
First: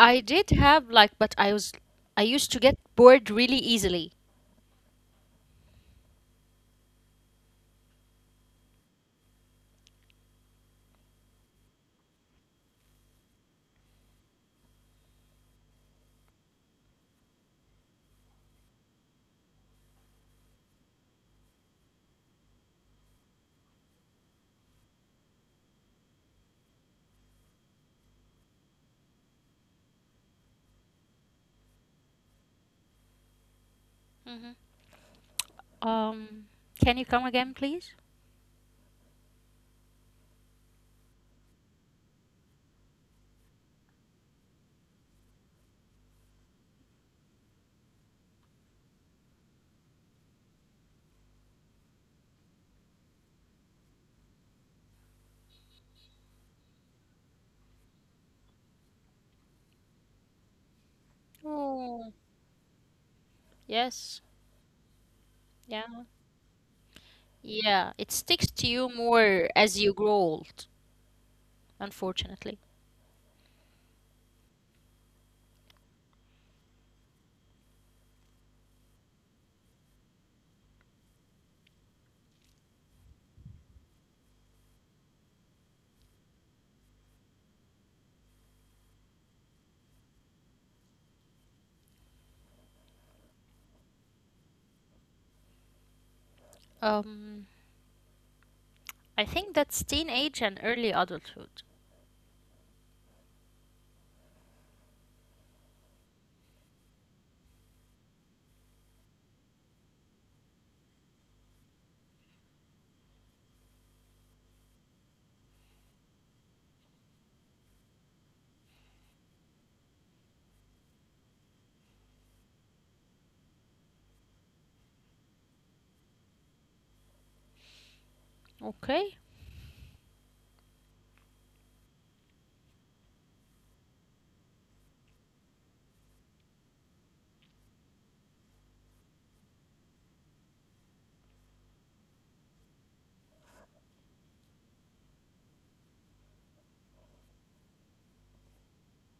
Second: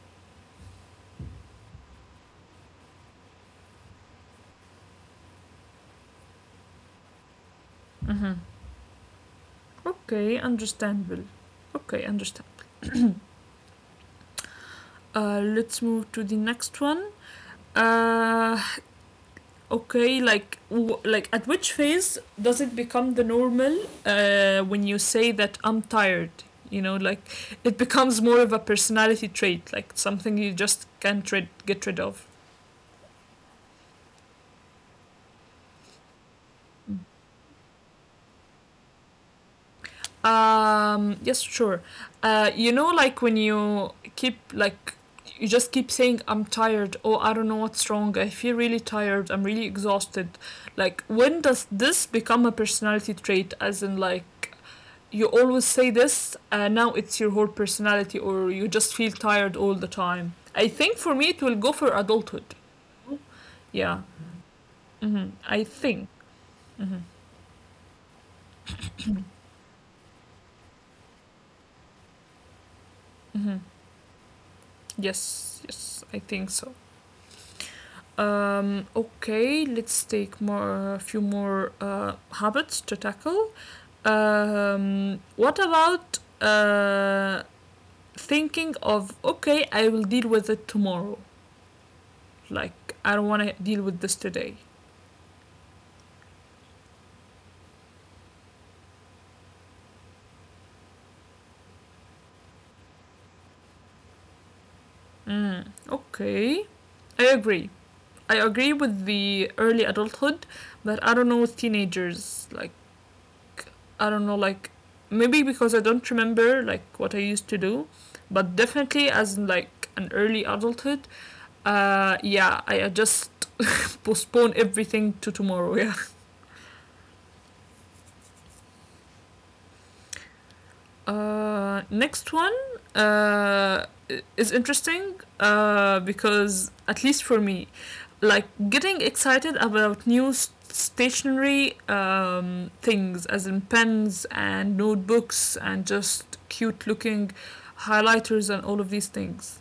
B: I did have like, but I was, I used to get bored really easily.
A: Mm-hmm. Okay, understandable. Okay, understand. Uh, let's move to the next one. Uh, Okay, like w- like at which phase does it become the normal uh, when you say that I'm tired? You know, like it becomes more of a personality trait, like something you just can't rid- get rid of.
B: Um, can you come again, please?
A: Um, yes, sure. Uh, you know, like when you keep like you just keep saying I'm tired. Oh, I don't know what's wrong. I feel really tired. I'm really exhausted. Like when does this become a personality trait? As in, like you always say this and now it's your whole personality, or you just feel tired all the time. I think for me it will go for
B: Oh,
A: adulthood. Yeah.
B: yes.
A: hmm I think,
B: Yeah.
A: hmm,
B: Yeah. It sticks to you more as you grow old, unfortunately.
A: hmm, yes, yes, I think so. um, okay, let's take more a few more uh, habits to tackle. um, what about uh, thinking of, okay, I will deal with it tomorrow, like I don't want to deal with this today.
B: Um, I think that's teenage and early adulthood.
A: Mm, okay. I agree. I agree with the early adulthood, but I don't know with teenagers. Like, I don't know, like, maybe because I don't remember, like, what I used to do, but definitely as, like, an early adulthood, uh, yeah, I uh, just postpone everything to tomorrow, [laughs] yeah.
B: Okay.
A: Uh, next one, uh, is interesting uh, because, at least for me, like getting excited about new s- stationary um, things, as in pens and notebooks and just cute looking highlighters and all of these things.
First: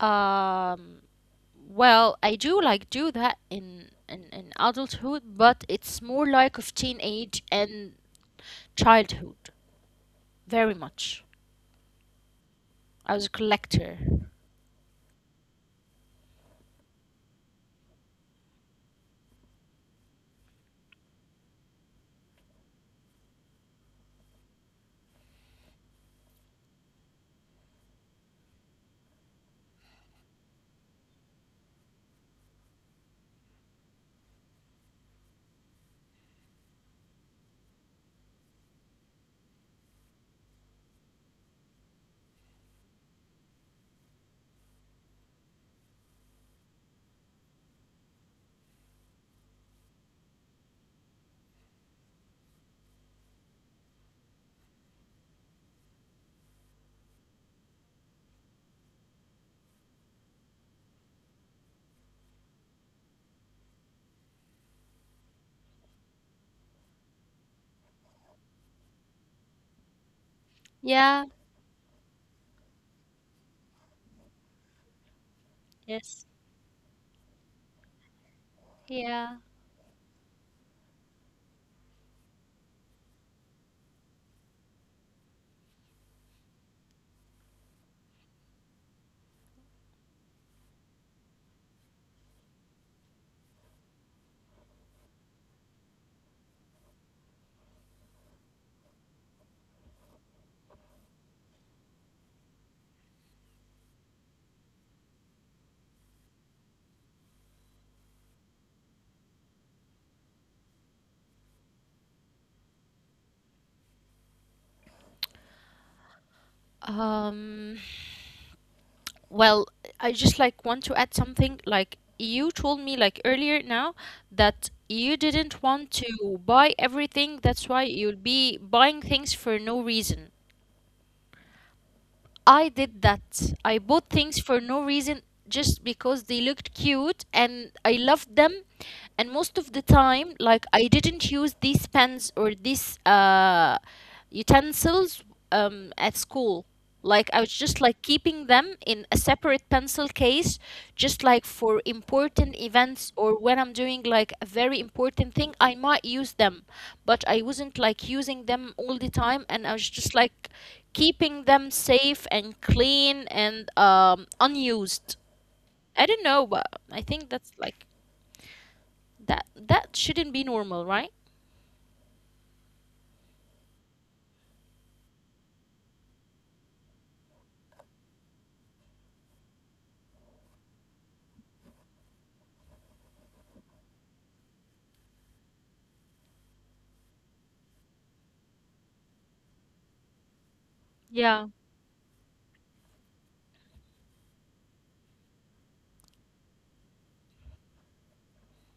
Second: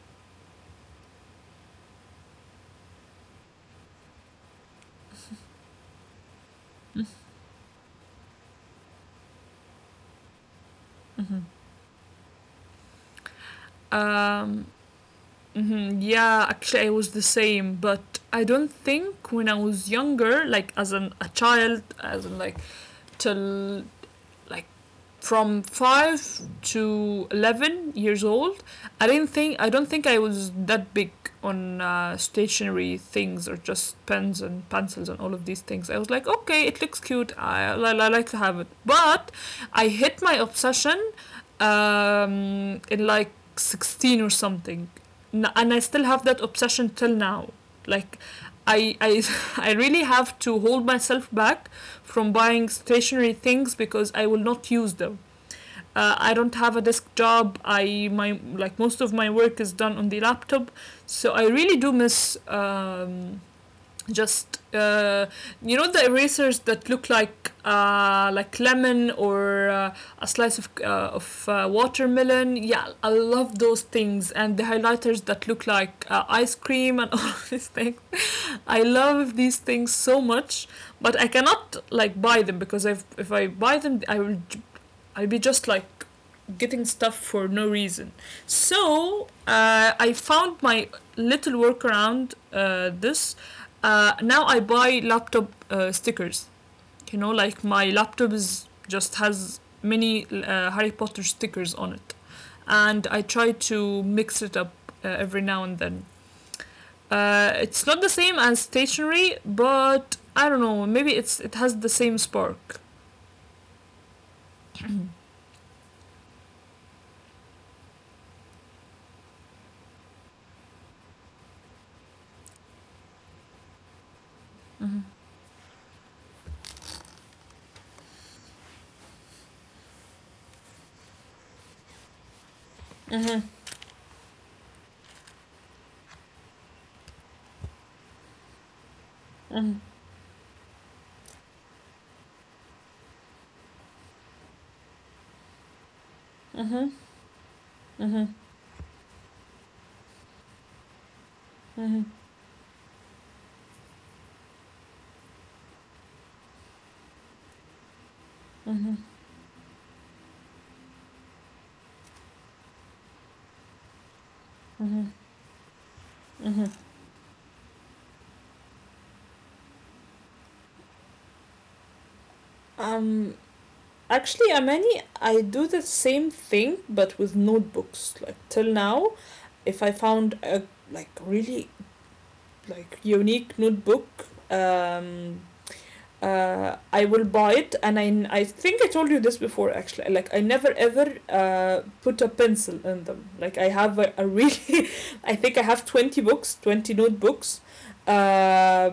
B: Um, well, I do like do that in in, in adulthood, but it's more like of teenage and childhood, very much.
A: Mhm.
B: I was a collector.
A: Um, mhm. Yeah, actually, I was the same, but I don't think when I was younger, like as an, a child, as in like till like from five to eleven years old, I didn't think I don't think I was that big on uh, stationary things or just pens and pencils and all of these things. I was like, okay, it looks cute. I, I, I like to have it, but I hit my obsession um, in like sixteen or something, and I still have that obsession till now. Like I, I [laughs] I really have to hold myself back from buying stationary things because I will not use them. uh, I don't have a desk job. I, my like most of my work is done on the laptop, so I really do miss um, just uh, you know, the erasers that look like uh, like lemon, or uh, a slice of
B: Yeah.
A: uh, of uh, watermelon. Yeah, I love those things and the highlighters that look
B: Yes.
A: like uh, ice cream and [laughs] all of these things. [laughs]
B: Yeah.
A: I love these things so much, but I cannot like buy them because if if I buy them, I will i I'll be just like getting stuff for no reason. So uh, I found my little workaround uh, this. Uh, now I buy laptop uh, stickers. You know, like my laptop is just has many uh, Harry Potter stickers on it, and I try to mix it up uh, every now and then. Uh, it's not the same as stationery, but I don't know. Maybe it's it has the same spark.
B: Um. Well, I just like want to add something. Like you told me like earlier now that you didn't want
A: Mm-hmm.
B: to buy everything. That's why you'll be buying things for no reason. I did that. I
A: Mm-hmm.
B: bought things for no reason just because they looked cute and I loved them. And most of the time, like I didn't use these pens or these uh, utensils um, at school.
A: Mm-hmm.
B: Like I was just like
A: Mm-hmm.
B: keeping them in a separate pencil case, just like for
A: Mm-hmm.
B: important events or when I'm doing like a very important thing, I might use them. But I wasn't like using them all the
A: Mm-hmm.
B: time, and I was just like keeping them safe and clean and um, unused.
A: Mm-hmm.
B: I don't know, but
A: Mm-hmm.
B: I think that's like that that shouldn't be normal, right?
A: Um, Actually, Amani, I do the same thing but with notebooks. Like till now, if I found a like really like unique notebook, um uh, I will buy it, and I, I think I told you this before actually. Like I never ever uh, put a pencil in them. Like I have a, a really, [laughs] I think I have twenty books, twenty notebooks, uh,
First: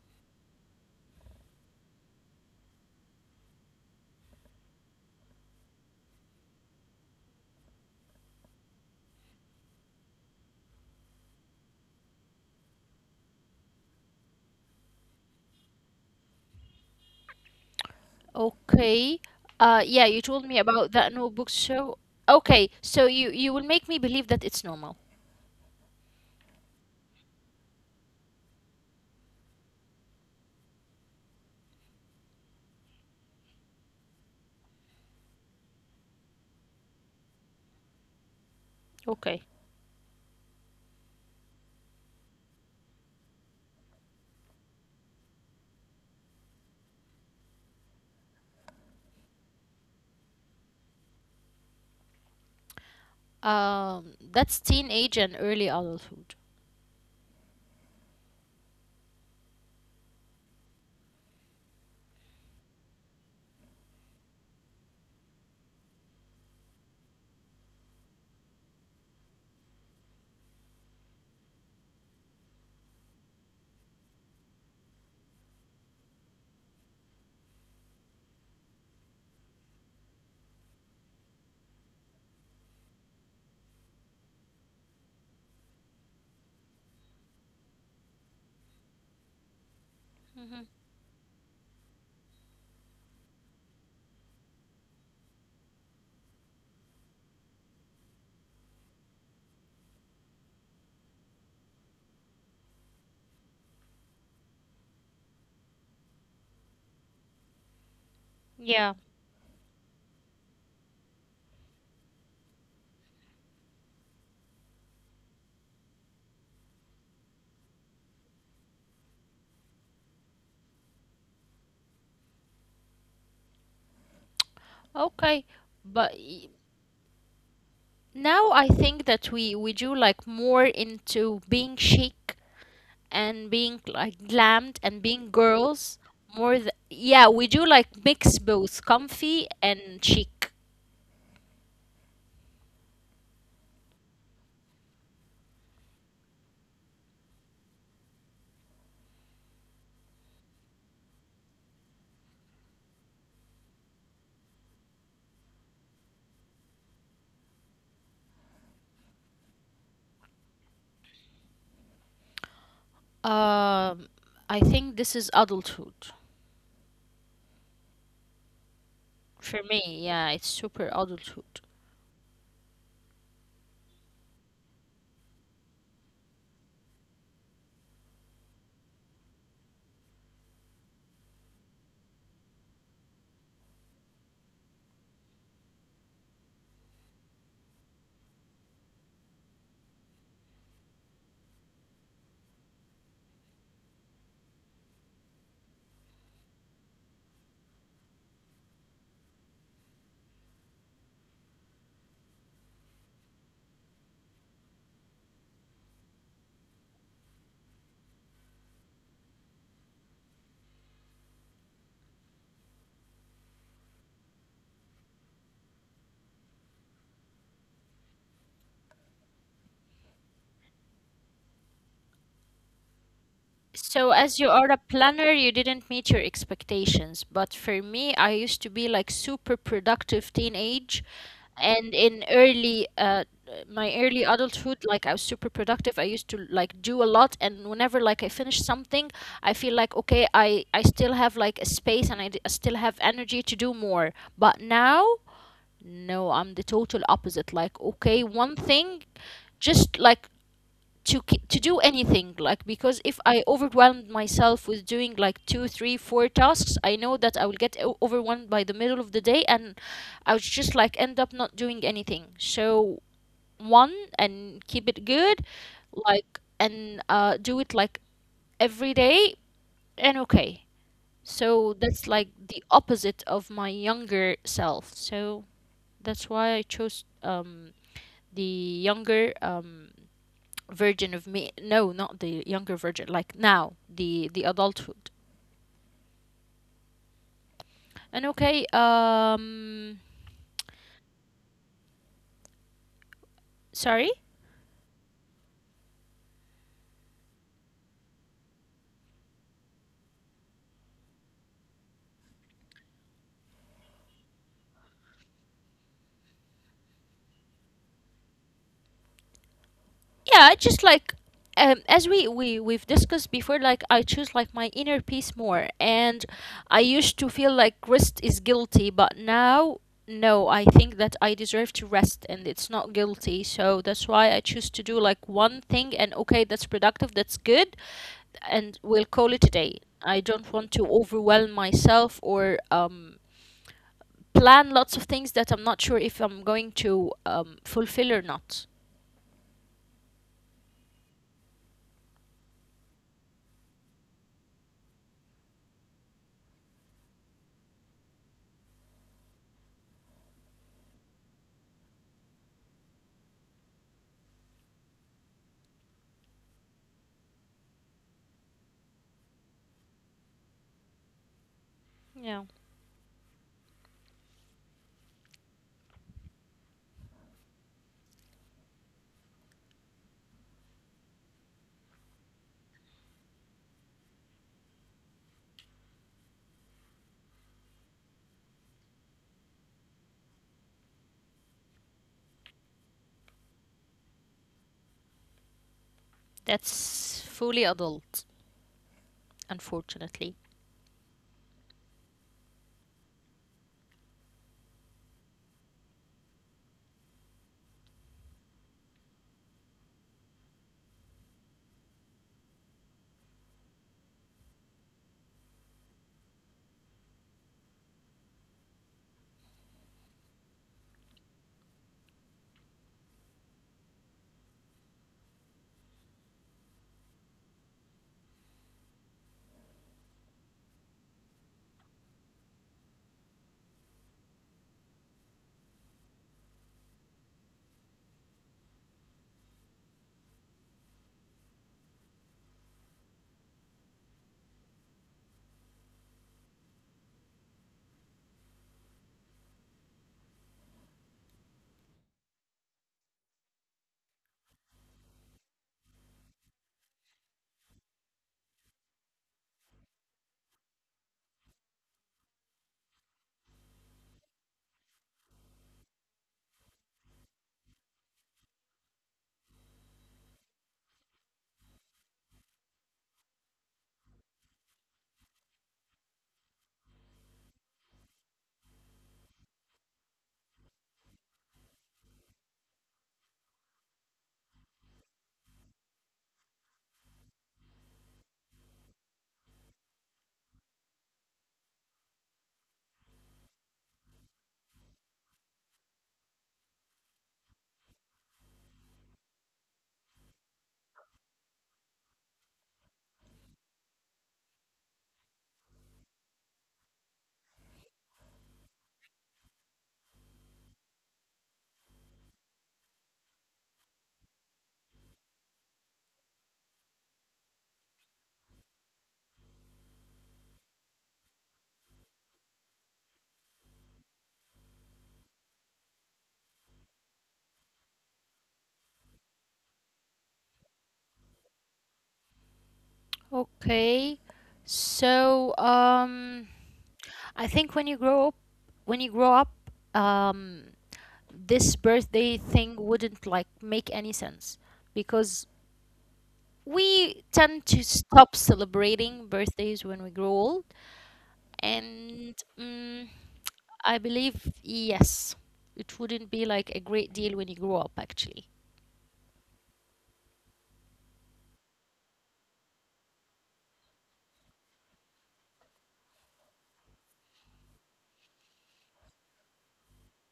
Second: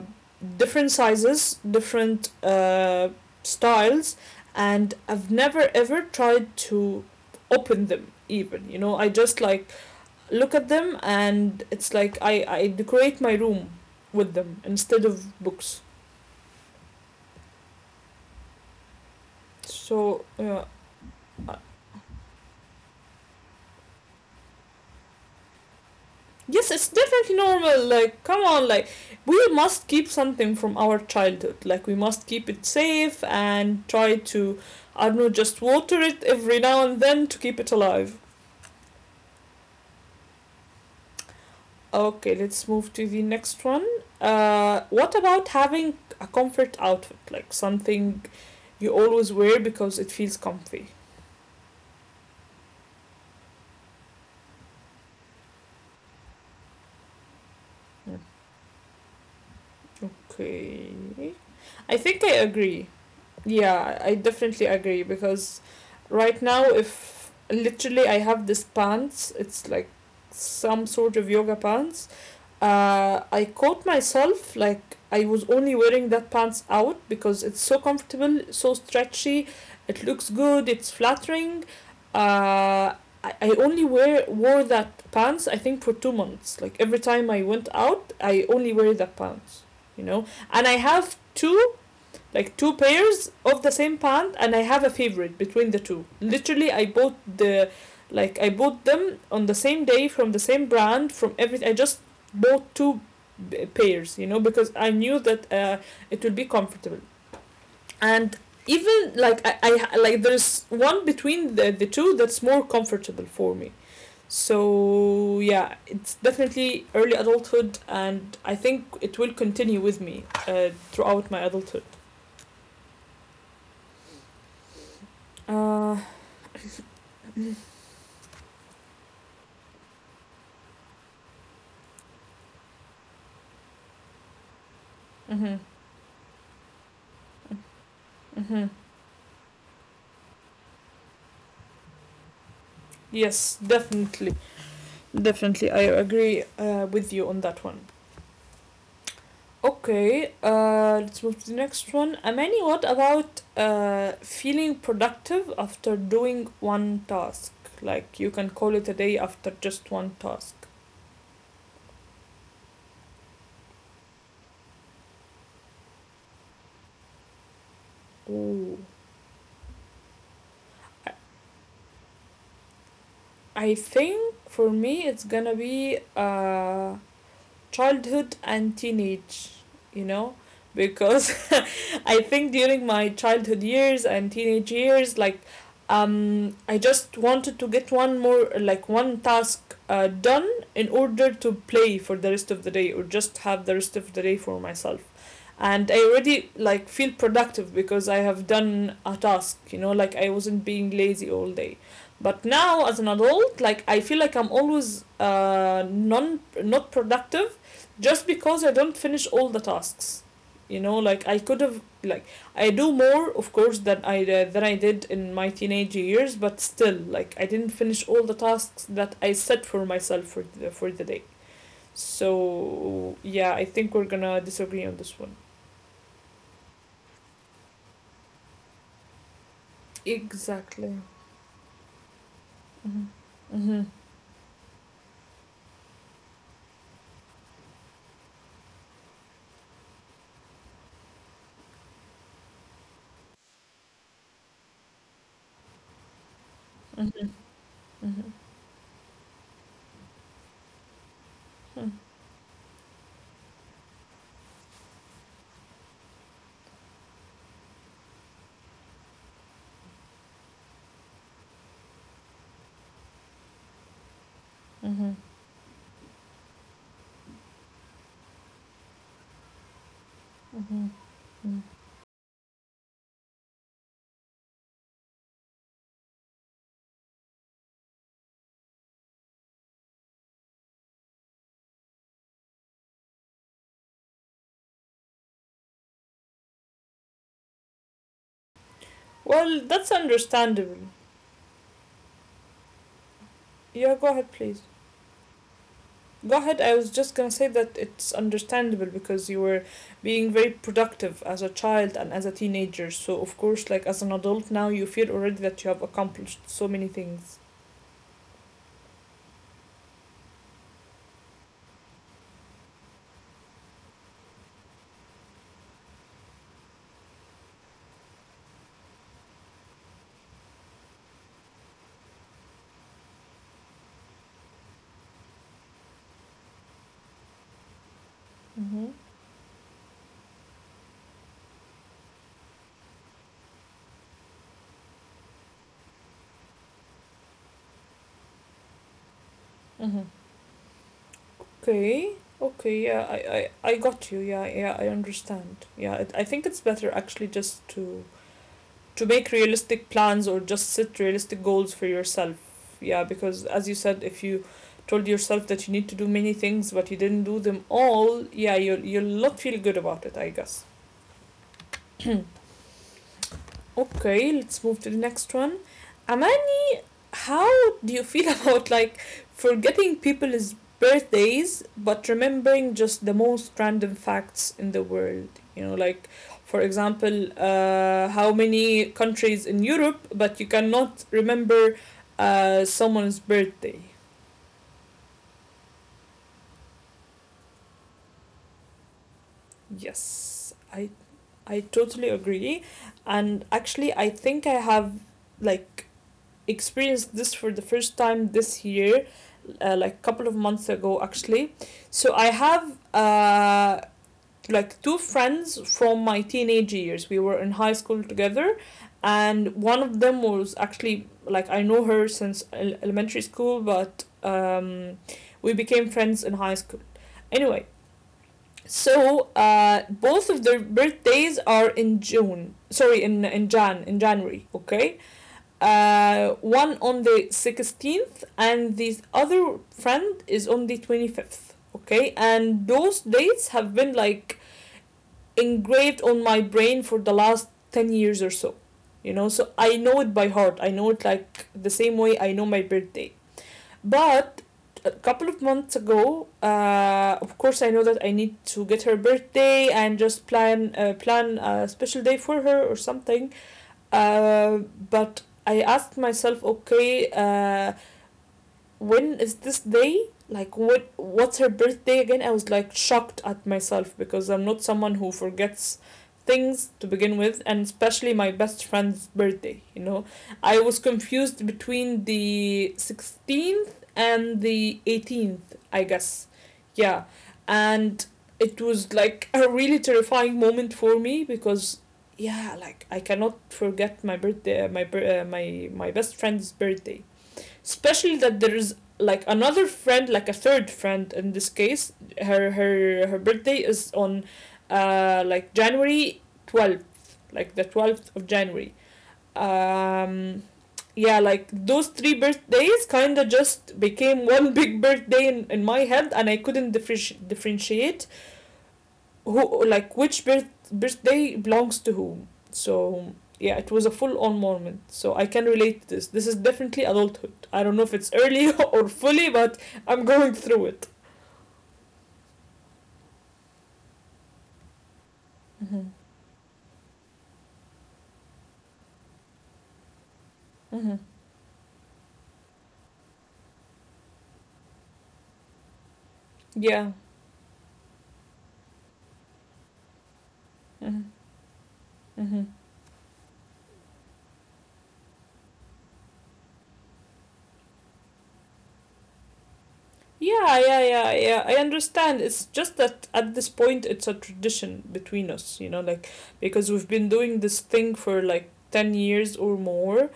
A: different sizes, different uh, styles, and I've never ever tried to open them even, you know, I just like look at them, and it's like i i decorate my room with them instead of books,
B: Okay. Uh,
A: so
B: yeah, you
A: yeah.
B: told me about that notebook show. Okay, so you you will make me believe that it's normal.
A: Yes, it's definitely normal. Like, come on, like, we must keep something from our childhood. Like, we must keep it safe and try to, I don't know, just water it every now and then to keep it alive.
B: Okay.
A: Okay, let's move to the next one. Uh, what about having a comfort outfit? Like, something you always wear because it feels comfy.
B: Um, that's teenage and early adulthood.
A: Okay. I think I agree. Yeah, I definitely agree because right now, if literally I have this pants, it's like some sort of yoga pants. Uh, I caught myself like I was only wearing that pants out because it's so comfortable, so stretchy, it looks good, it's flattering. Uh, I, I only wear wore that pants I think for two months. Like every time I went out, I only wear that pants, you know. And I
B: Hmm.
A: have two like two pairs of the same pant, and I have a favorite between the two. Literally I bought the like I bought them on the same day from the same brand. From every I just bought two uh, pairs, you know, because I knew that uh, it will be comfortable, and
B: Yeah.
A: even like I, I like there's one between the, the two that's more comfortable for me. So yeah, it's definitely early adulthood, and I think it will continue with me uh, throughout my adulthood.
B: Okay.
A: uh,
B: But y- now I think that we we do like more into being chic and being like glammed and
A: Mm-hmm.
B: being girls more th- yeah, we do like
A: Mm-hmm.
B: mix both comfy and chic.
A: Yes, definitely. Definitely, I agree uh, with you on that one. Okay, uh, let's move to the next one. Amani, what about uh, feeling productive after doing one task? Like you can call it a day after just one task.
B: Um, I think this is adulthood
A: Ooh.
B: for me. Yeah, it's
A: I-
B: super adulthood.
A: I think for me it's gonna be uh, childhood and teenage, you know, because I think during my childhood years and teenage years, like um, I just wanted to get one more like one task uh, done in order to play for the rest of the day or just have the rest of the day for myself, and I already like feel productive because I have done a task, you know, like I wasn't being lazy all day. But now as an adult, like I feel like I'm always uh non not productive just because I don't finish all the tasks. You know, like I could have like I do more of course than I uh, than I did in my teenage years, but still like I didn't finish all the tasks that I set for myself for the, for the day. So yeah, I
B: So,
A: think we're
B: as you
A: gonna
B: are a
A: disagree on
B: planner,
A: this
B: you
A: one.
B: didn't meet your expectations. But for me, I used to be like super productive teenage,
A: Exactly.
B: and in early uh,
A: Mhm.
B: my
A: Mhm.
B: early adulthood, like I was super productive. I used to like do a lot, and whenever like I finish something, I feel like okay, I I still have like a space, and I, d- I still have energy to do more. But now, no, I'm the total
A: Mhm.
B: opposite. Like okay,
A: Mhm.
B: one thing, just like to k- to do
A: Mhm.
B: anything, like because if I overwhelmed myself with doing like two three four tasks, I know that I will get o- overwhelmed by the middle of the day, and I would just like end up not doing anything. So one and keep it
A: Mhm.
B: good, like, and uh, do it like every day. And okay,
A: Mhm. Mhm.
B: so that's like the opposite of my younger self. So that's why I chose um the younger um version of me. No, not the younger version, like now the the adulthood. And okay,
A: Well, that's
B: um,
A: understandable. Yeah,
B: sorry.
A: go ahead, please. Go ahead. I was just gonna say that it's understandable because you were being very productive as a child and as a teenager. So, of course, like as an adult now, you feel already that you have accomplished so many things.
B: Yeah, just like um, as we, we we've discussed before, like I choose like my inner peace more, and I used to feel like rest is guilty, but now no, I think that I deserve to rest and it's not guilty. So that's why I choose to do like one thing and okay, that's productive, that's good, and we'll
A: Mm-hmm.
B: call it a day. I don't want to overwhelm myself or um, plan lots of things that I'm not sure if I'm going to um, fulfill or not.
A: Mm-hmm. Okay. Okay. Yeah, I, I, I got you. Yeah, yeah, I understand. Yeah, it, I think it's better actually just to to make realistic plans or just set realistic goals for yourself. Yeah, because as you said, if you told yourself that you need to do many things but you didn't do them all, yeah, you'll, you'll not feel good about it, I guess.
B: Yeah,
A: [clears throat] Okay, let's move to the next one. Amal, how do you feel [laughs] about like forgetting people's birthdays but remembering just the most random facts in the world? You know, like for example, uh, how many countries in Europe, but you cannot remember uh, someone's birthday.
B: that's fully adult, unfortunately.
A: Yes, I I totally agree, and actually I think I have like experienced this for the first time this year, uh, like a couple of months ago actually. So I have uh, like two friends from my teenage years. We were in high school together, and one of them was actually like I know her since elementary school, but um, we became friends in high school. Anyway, so uh, both of their birthdays are in June. Sorry, in in Jan in January. Okay, uh, one on the sixteenth and the other friend is on the twenty-fifth. Okay, and those dates have been like engraved on my brain for the last ten years or so. You know, so I know it by heart. I know it like the same way I know my birthday. But a couple of months ago, uh, of course, I know that I need to get her birthday and just plan uh, plan a special day for her or something. Uh, but I asked myself, okay, uh, when is this day like what what's her birthday again? I was like shocked at myself because I'm not someone who forgets things to begin with, and especially my best friend's birthday, you know. I was confused between the sixteenth and the eighteenth, I guess. Yeah. And it was like a really terrifying moment for me because yeah, like I cannot forget my birthday, my uh, my my best friend's birthday, especially that there's like another friend, like a third friend in this case. Her her her birthday is on uh like January twelfth, like the twelfth of January. um yeah, like those three birthdays kind of just became one [laughs] big birthday in, in my head, and I couldn't differenti- differentiate who, like which birth birthday belongs to whom. So yeah, it was a full on moment. So I can relate to this. This is definitely adulthood. I don't know if it's early [laughs] or fully, but I'm going through it.
B: Okay, so
A: Mm-hmm.
B: um, I think when you grow up, when you grow up, um,
A: Mm-hmm.
B: this birthday thing wouldn't like make any sense because
A: Yeah.
B: we tend to stop celebrating birthdays when we grow old.
A: Mm-hmm.
B: And
A: Mm-hmm.
B: mm, I believe, yes, it wouldn't be like a great deal when you grow up, actually.
A: Yeah, yeah, yeah, yeah. I understand. It's just that at this point, it's a tradition between us, you know, like because we've been doing this thing for like ten years or more.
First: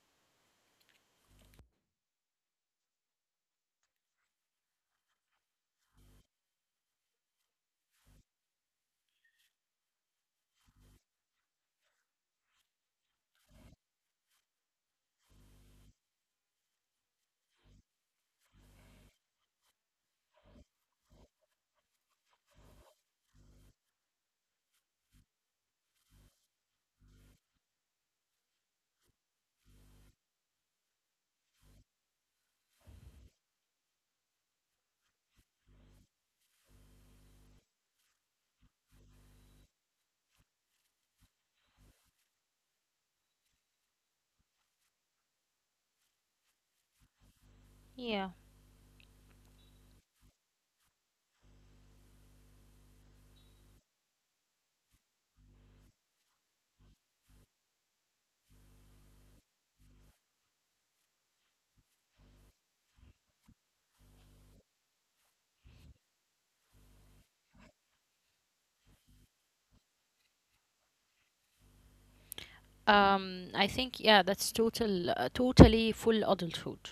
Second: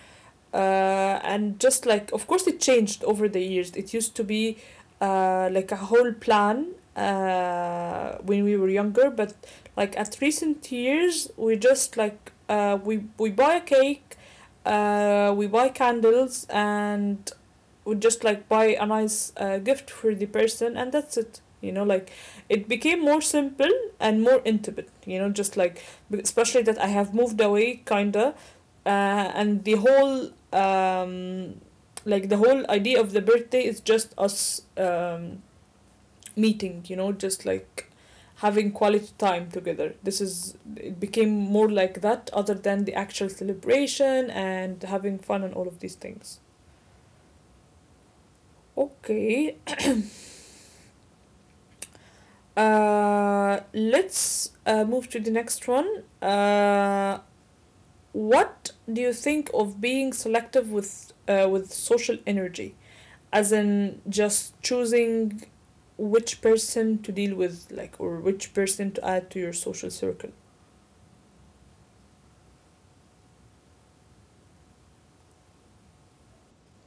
A: uh, and just like, of course, it changed over the years. It used to be uh, like a whole plan uh, when we were younger, but like at recent years we just like uh, we we buy a cake, uh, we buy candles, and would just like buy a nice uh, gift for the person, and that's it, you know. Like it became more simple and more intimate, you know, just like especially that I have moved away kinda. uh, and the whole um like the whole idea of the birthday is just us um meeting, you know, just like having quality time together. This is, it became more like that other than the actual celebration and having fun and all of these things.
B: Yeah.
A: Okay. Uh, let's uh, move to the next one. Uh, what do you think of being selective with uh, with social energy, as in just choosing which person to deal with, like, or which person to add to your social circle?
B: Um, I think, yeah, that's total, uh, totally full adulthood.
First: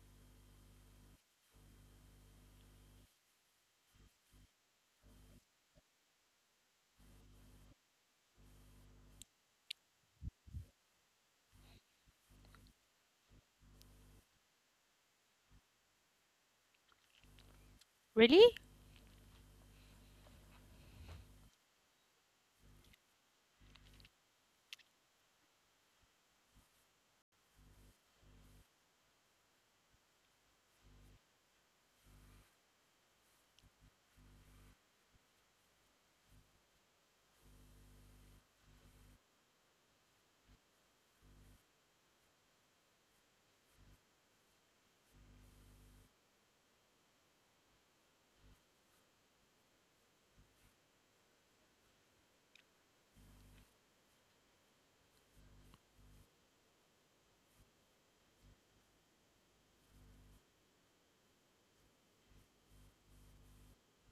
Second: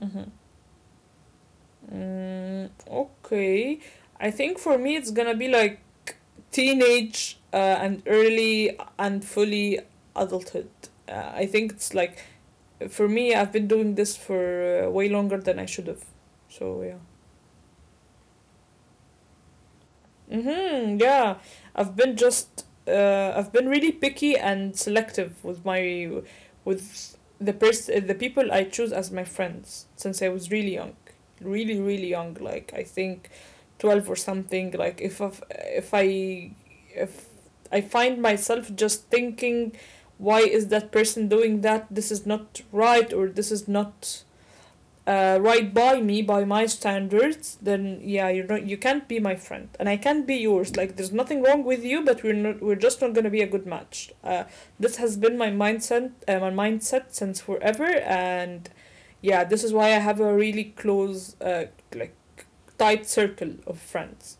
A: Mm-hmm. Mm, okay, I think for me it's gonna be like teenage uh, and early and fully adulthood. Uh, I think it's like for me, I've been doing this for uh, way longer than I should have. So yeah.
B: Really?
A: Mhm. Yeah. I've been just uh, I've been really picky and selective with my with the pers- the people I choose as my friends since I was really young. Really really young, like I think twelve or something. Like if I've, if I if I find myself just thinking, why is that person doing that? This is not right, or this is not uh, right by me, by my standards, then yeah, you do not you can't be my friend, and I can't be yours. Like there's nothing wrong with you, but we're not we're just not gonna be a good match. Uh, this has been my mindset uh, my mindset since forever, and yeah, this is why I have a really close uh, like tight circle of friends.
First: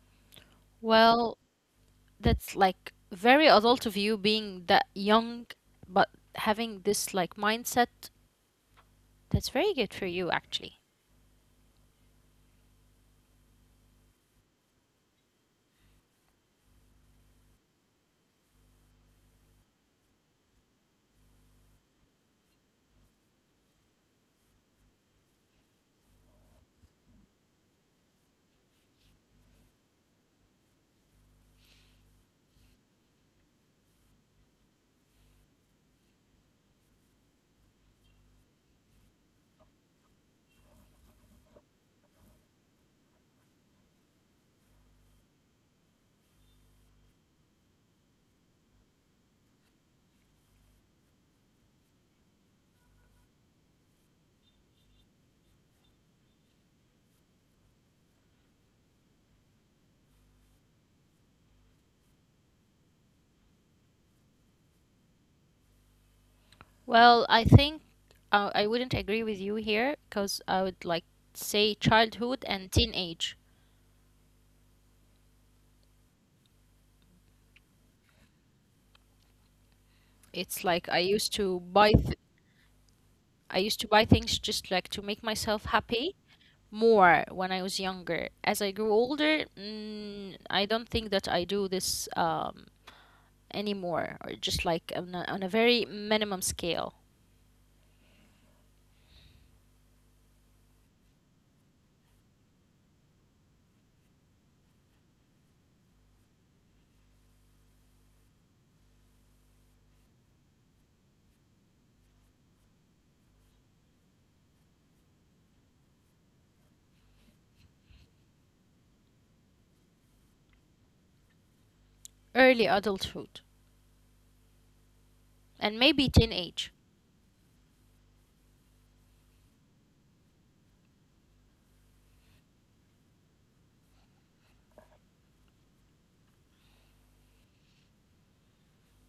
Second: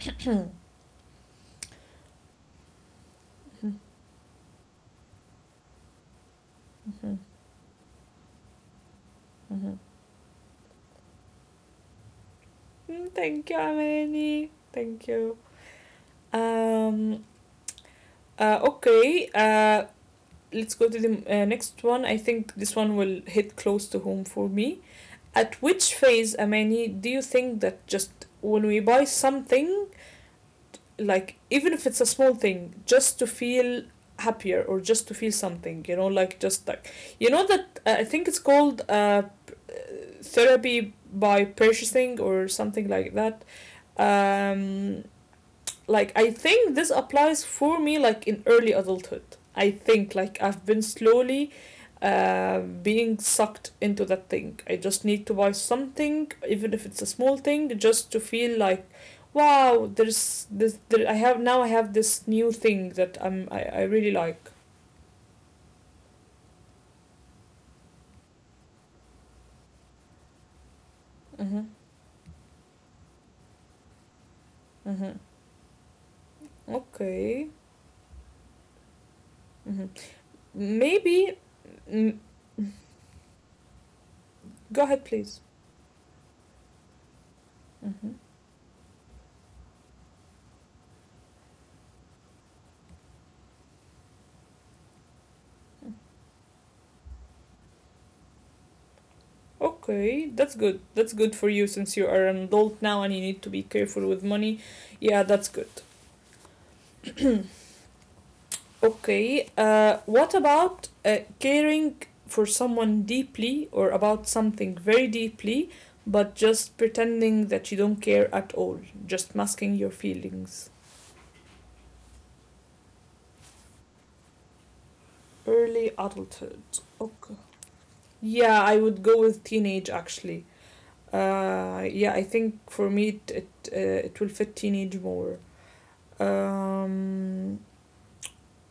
A: [clears throat]
B: Well, that's like very adult of you being that young, but having this like mindset. That's very
A: Mm,
B: good for you, actually.
A: thank you, Amani. Thank you. Um. Uh, okay. Uh, Let's go to the uh, next one. I think this one will hit close to home for me. At which phase, Amani, do you think that just when we buy something, like even if it's a small thing, just to feel happier or just to feel something, you know, like just like, you know, that uh, I think it's called uh, therapy by purchasing or something like that. Um, like I think this applies for me like in early adulthood. I think like I've been slowly uh, being sucked into that thing. I just need to buy something, even if it's a small thing, just to feel like, wow, there's this. There, I have now. I have this new thing that I'm. I, I really like.
B: Well, I think uh, I wouldn't agree with you here because I would like
A: Mm-hmm.
B: say childhood and teenage.
A: Mm-hmm. Okay. Mm-hmm.
B: It's like I used
A: Maybe.
B: to buy th
A: Mm,
B: I used to buy things just like
A: go
B: to
A: ahead,
B: make
A: please.
B: myself happy more when I was
A: Mm-hmm.
B: younger. As I grew older, mm, I don't think that I do this um, anymore, or just like on a, on a very minimum scale.
A: Okay, that's good. That's good for you since you are an adult now and you need to be careful with money. Yeah, that's good. Okay, uh, what about uh, caring for someone deeply or about something very deeply, but just pretending that you don't care at all, just masking your feelings?
B: Early adulthood and maybe
A: Early
B: teenage.
A: adulthood. Okay. Yeah, I would go with teenage actually. Uh, yeah, I think for me it it, uh, it will fit teenage more. Um,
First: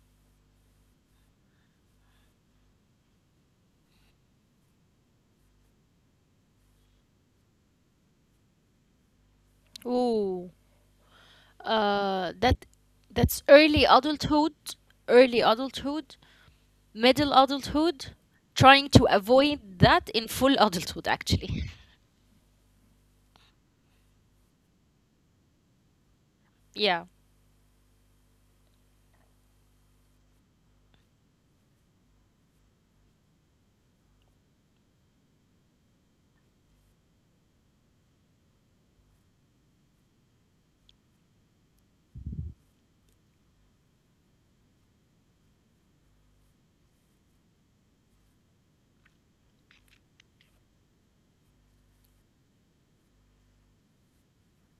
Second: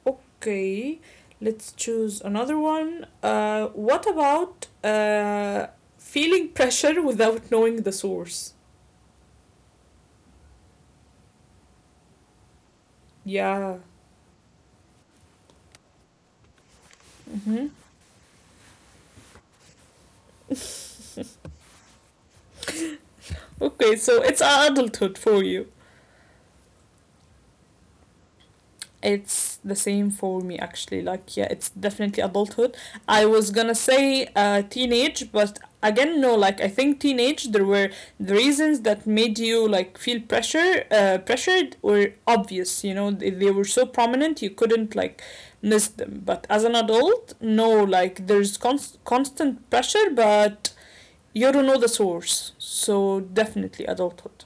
A: Okay, let's choose another one. Uh, what about uh, feeling pressure without knowing the source?
B: Ooh, uh, that that's early
A: Yeah.
B: adulthood, early adulthood, middle
A: Hmm.
B: adulthood, trying to avoid that in full adulthood actually.
A: Okay, so it's adulthood for you.
B: [laughs] Yeah.
A: It's the same for me actually. Like yeah, it's definitely adulthood. I was gonna say uh teenage, but again no. Like I think teenage, there were the reasons that made you like feel pressure uh pressured were obvious. You know, they, they were so prominent you couldn't like miss them. But as an adult, no. Like there's const- constant pressure, but you don't know the source. So definitely adulthood.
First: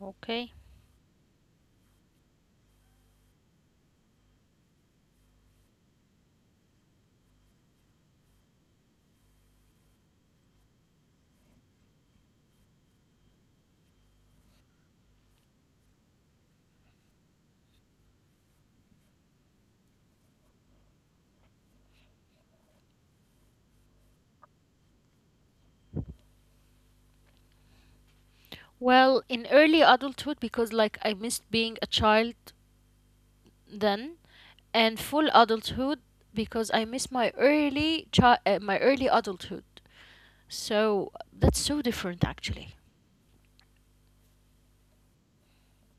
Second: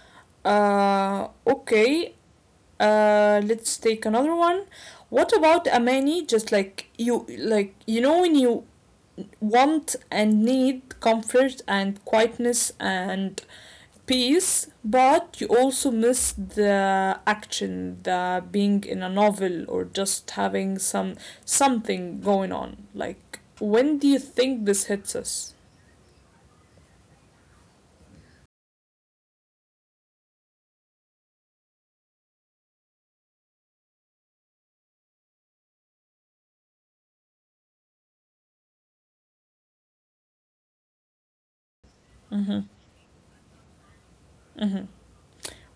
B: Okay.
A: Uh okay. Uh, Let's take another one. What about Amani? Just like you, like you know, when you want and need comfort and quietness and peace, but you also miss the action, the being in a novel or just having some something going on. Like, when do you think this hits us?
B: Well, in early adulthood, because like I missed being a child then, and full adulthood because I miss my early chi- uh, my early adulthood. So that's so different, actually.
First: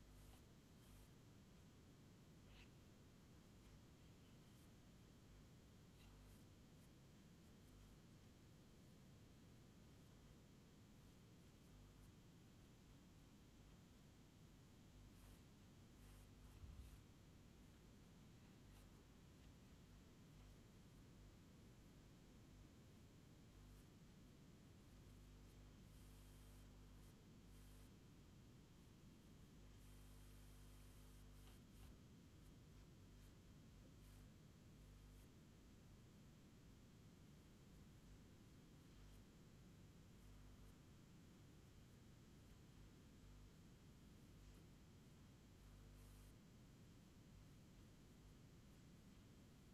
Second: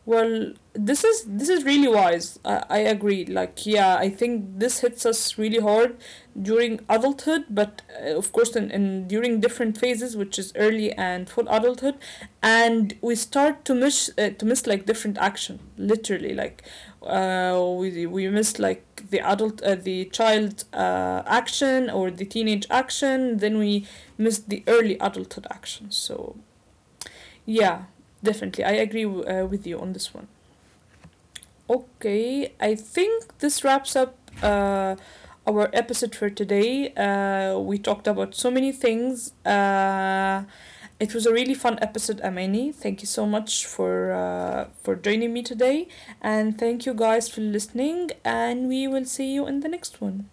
A: Well, this is this is really wise. I, I agree. Like, yeah, I think this hits us really hard during adulthood, but uh, of course, in, in during different phases, which is early and full adulthood, and we start to miss uh, to miss like different action, literally. Like, uh, we we miss like the adult, uh, the child uh, action or the teenage action. Then we miss the early adulthood action. So yeah, definitely, I agree w- uh, with you on this one. Okay, I think this wraps up uh, our episode for today. Uh, we talked about so many things. Uh, it was a really fun episode, Amani. Thank you so much for uh, for joining me today, and thank you guys for listening. And we will see you in the next one.